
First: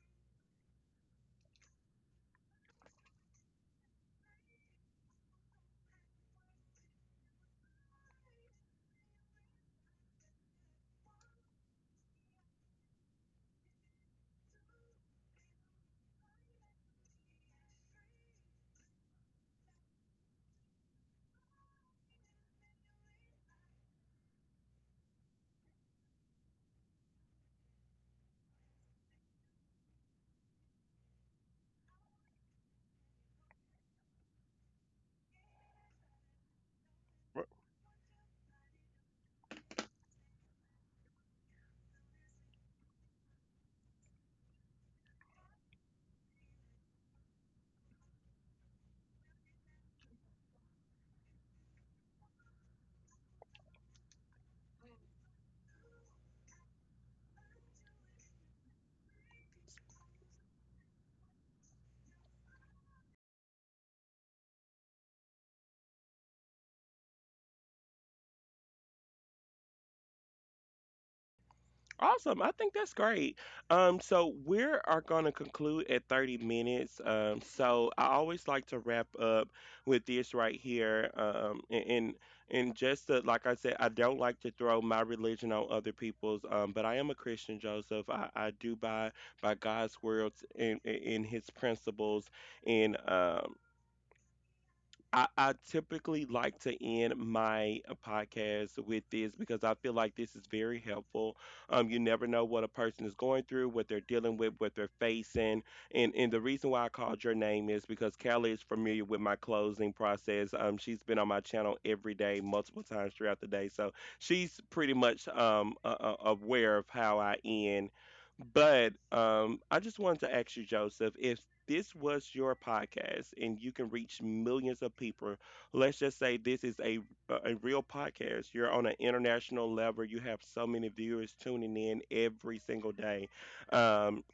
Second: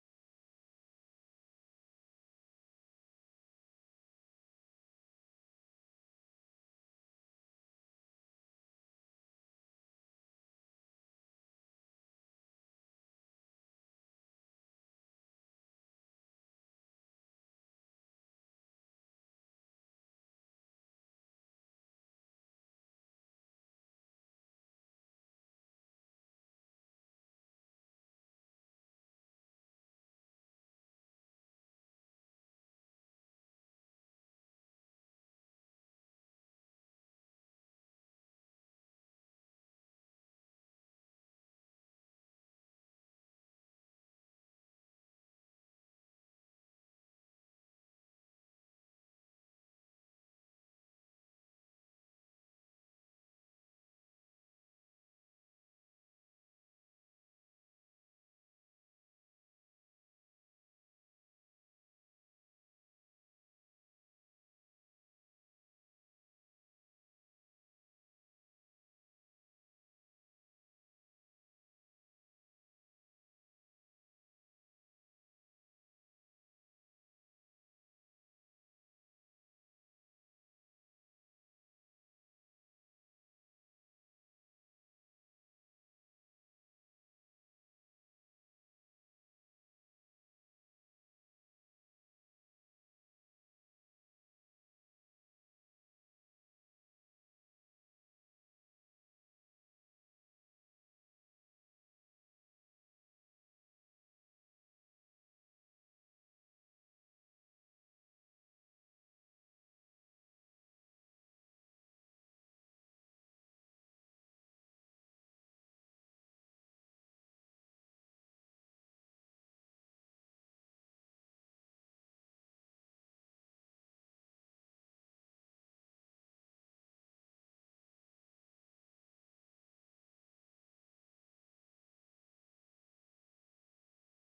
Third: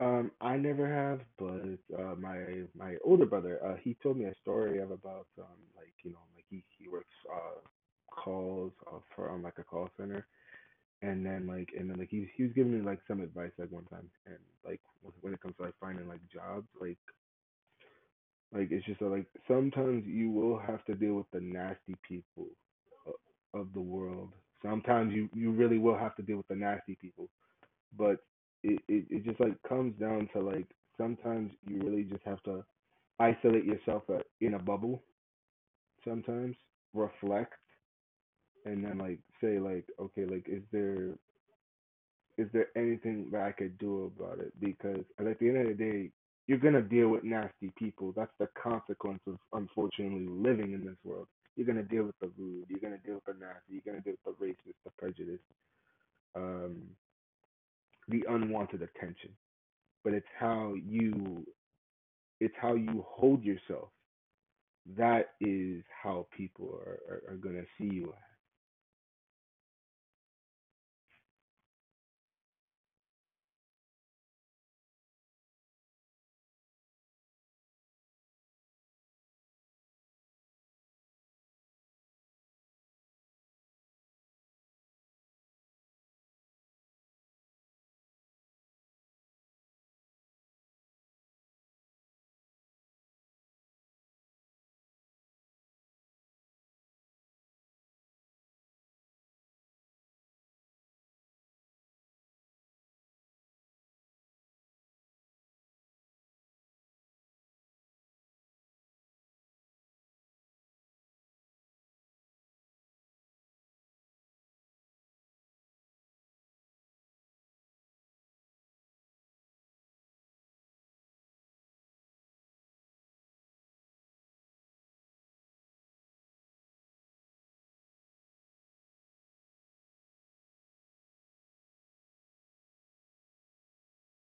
Speaker 2: Um, I never have, but uh, my my older brother, uh, he told me a story of about um, like you know like he he works uh calls uh, for on like a call center, and then like and then like he he was giving me like some advice like one time, and like when when it comes to like finding like jobs, like like it's just uh, like sometimes you will have to deal with the nasty people o- of the world. Sometimes you you really will have to deal with the nasty people, but it, it it just like comes down to like sometimes you really just have to isolate yourself uh, in a bubble, sometimes reflect, and then like say like, okay, like is there is there anything that I could do about it? Because at the end of the day, you're going to deal with nasty people. That's the consequence of unfortunately living in this world. You're going to deal with the rude, you're going to deal with the nasty, you're going to deal with the racist, the prejudice, um the unwanted attention. But it's how you it's how you hold yourself. That is how people are, are, are gonna see you.
Speaker 1: Awesome. I think that's great. Um, so we are going to conclude at thirty minutes. Um, so I always like to wrap up with this right here. Um, and, and and just to, like I said, I don't like to throw my religion on other people's. Um, but I am a Christian, Joseph. I, I do by by God's words and in, in His principles. And um, I, I typically like to end my uh, podcast with this because I feel like this is very helpful. Um, you never know what a person is going through, what they're dealing with, what they're facing. And and the reason why I called your name is because Kelly is familiar with my closing process. Um, she's been on my channel every day, multiple times throughout the day, so she's pretty much um uh, uh, aware of how I end but um, I just wanted to ask you, Joseph, if this was your podcast and you can reach millions of people, let's just say this is a a real podcast. You're on an international level. You have so many viewers tuning in every single day. Um,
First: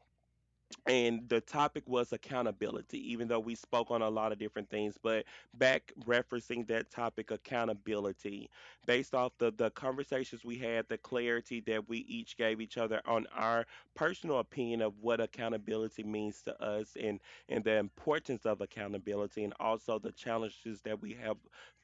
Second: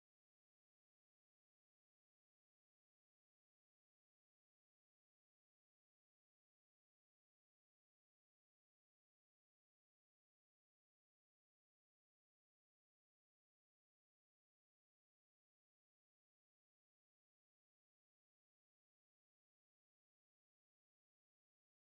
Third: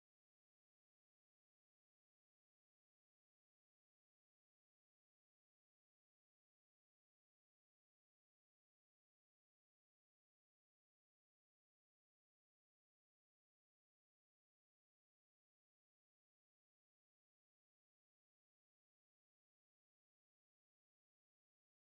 Speaker 1: and the topic was accountability even though we spoke on a lot of different things but back referencing that topic accountability based off the the conversations we had the clarity that we each gave each other on our personal opinion of what accountability means to us and and the importance of accountability and also the challenges that we have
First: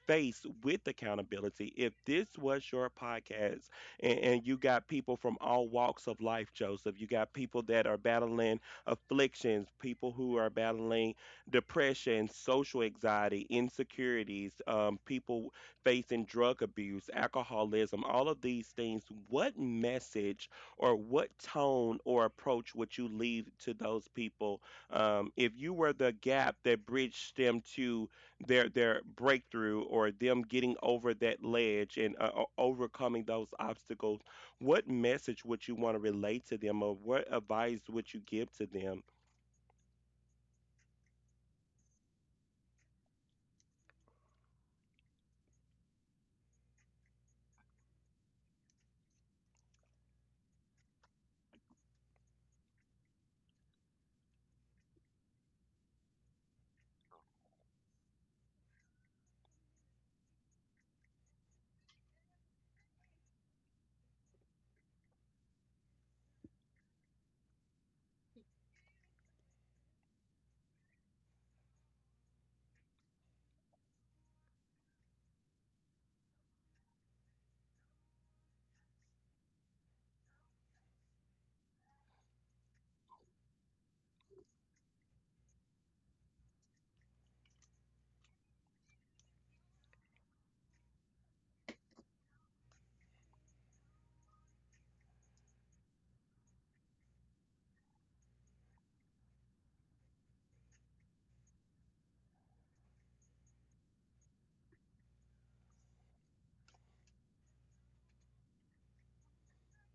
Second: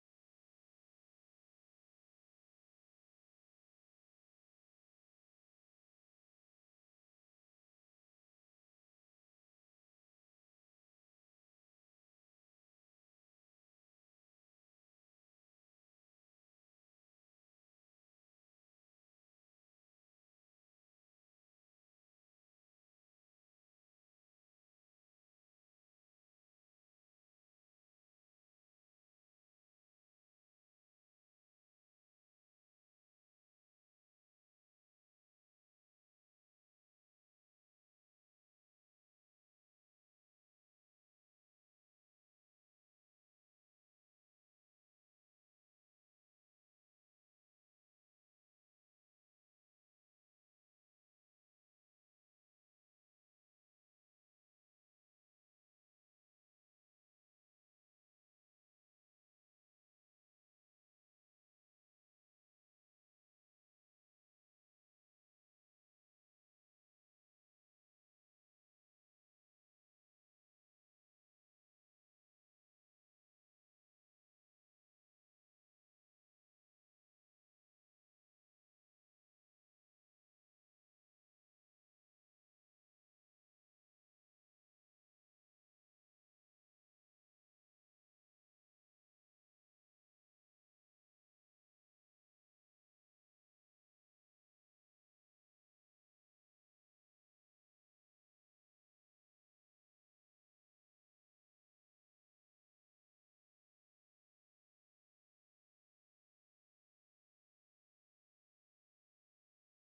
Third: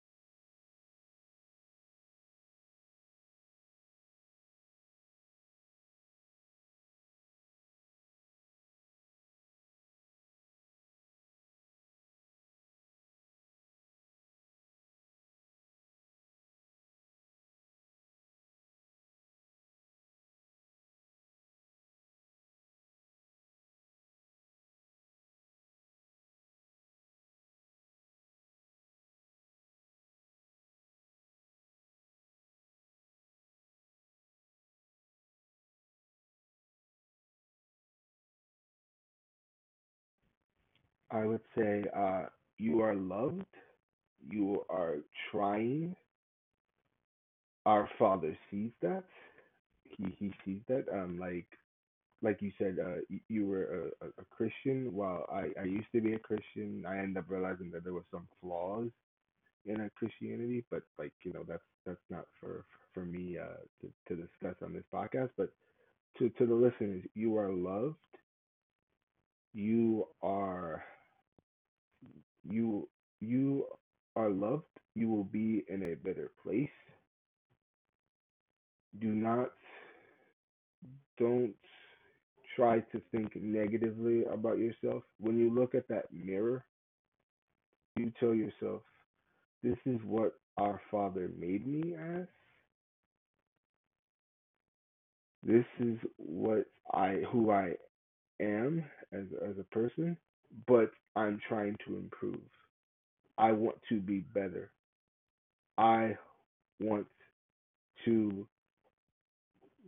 Speaker 1: faced with accountability if this was your podcast and, and you got people from all walks of life Joseph you got people that are battling afflictions, people who are battling depression, social anxiety, insecurities, um, people facing drug abuse, alcoholism, all of these things. What message or what tone or approach would you leave to those people um, if you were the gap that bridged them to their their breakthrough or them getting over that ledge and uh, o- overcoming those obstacles? What message would you want to relate to them or what advice would you give to them.
Speaker 2: I would say uh, you are loved. You are trying. Our Father sees that. He he sees that. Um, like like you said, uh, you were a, a a Christian. While I I used to be a Christian, I ended up realizing that there were some flaws in a Christianity. But like you know, that's that's not for for me uh, to to discuss on this podcast. But to to the listeners, you are loved. you are you you are loved. You will be in a better place. Do not don't try to think negatively about yourself. When you look at that mirror, you tell yourself, this is what our Father made me as. This is what I who I am as as a person, but I'm trying to improve. I want to be better. I want to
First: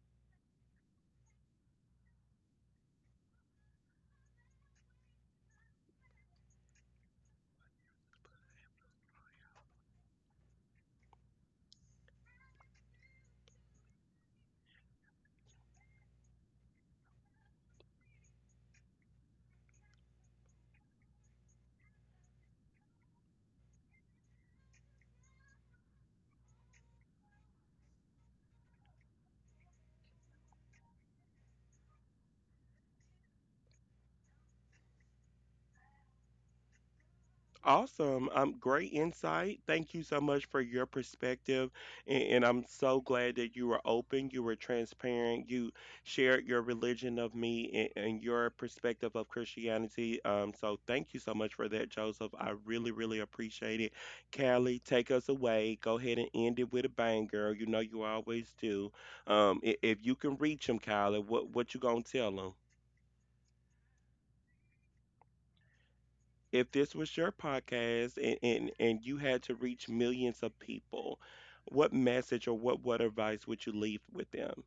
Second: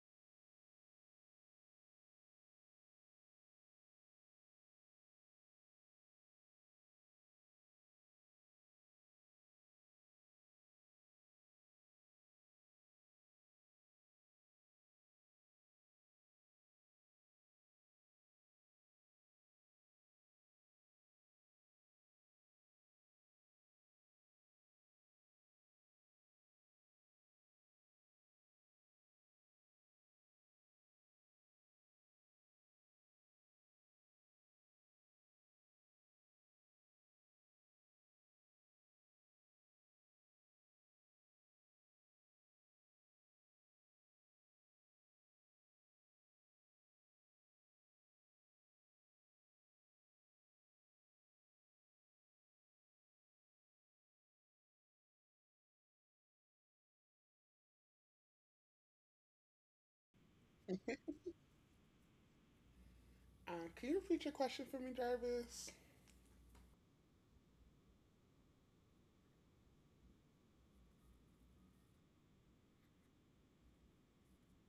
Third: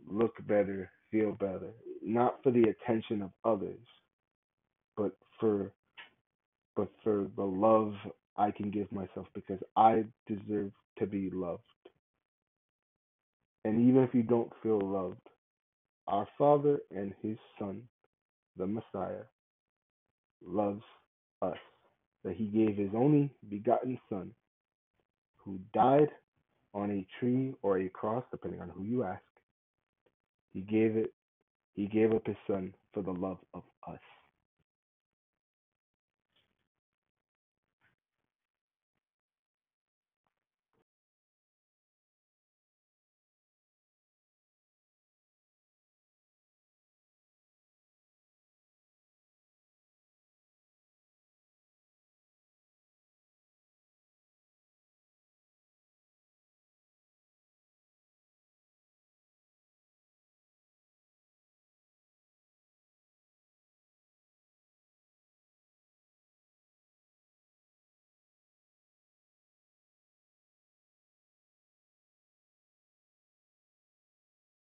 Speaker 2: look better, feel better, not for the attention of others, but for but for the love I can give myself, because I deserve to be loved. And even if you don't feel loved, our Father and his Son, the Messiah, loves us. That he gave his only begotten Son, who died on a tree or a cross, depending on who you ask. He gave it he gave up his Son for the love of us.
Speaker 1: Awesome, um great insight, thank you so much for your perspective and, and I'm so glad that you were open, you were transparent, you shared your religion of me and, and your perspective of Christianity, um so thank you so much for that, Joseph. I really really appreciate it. Callie, take us away. Go ahead and end it with a bang, girl, you know you always do. um i- if you can reach him, Callie, what what you gonna tell him?
Speaker 3: Um, can you repeat your question for me, Jarvis?
Speaker 1: If this was your podcast and, and and you had to reach millions of people, what message or what what advice would you leave with them?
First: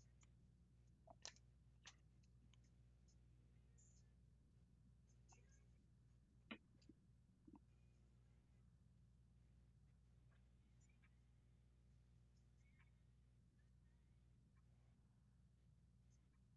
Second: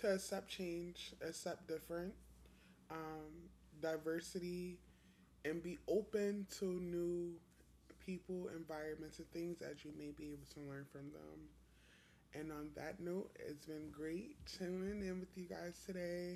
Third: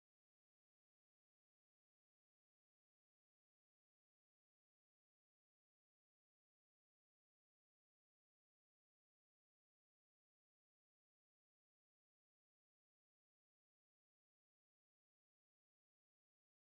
Speaker 3: To accept change, accept different, um, diversity, and be open to new people, environments, and things as you may be able to learn from them. And on that note, it's been great chilling in with you guys today.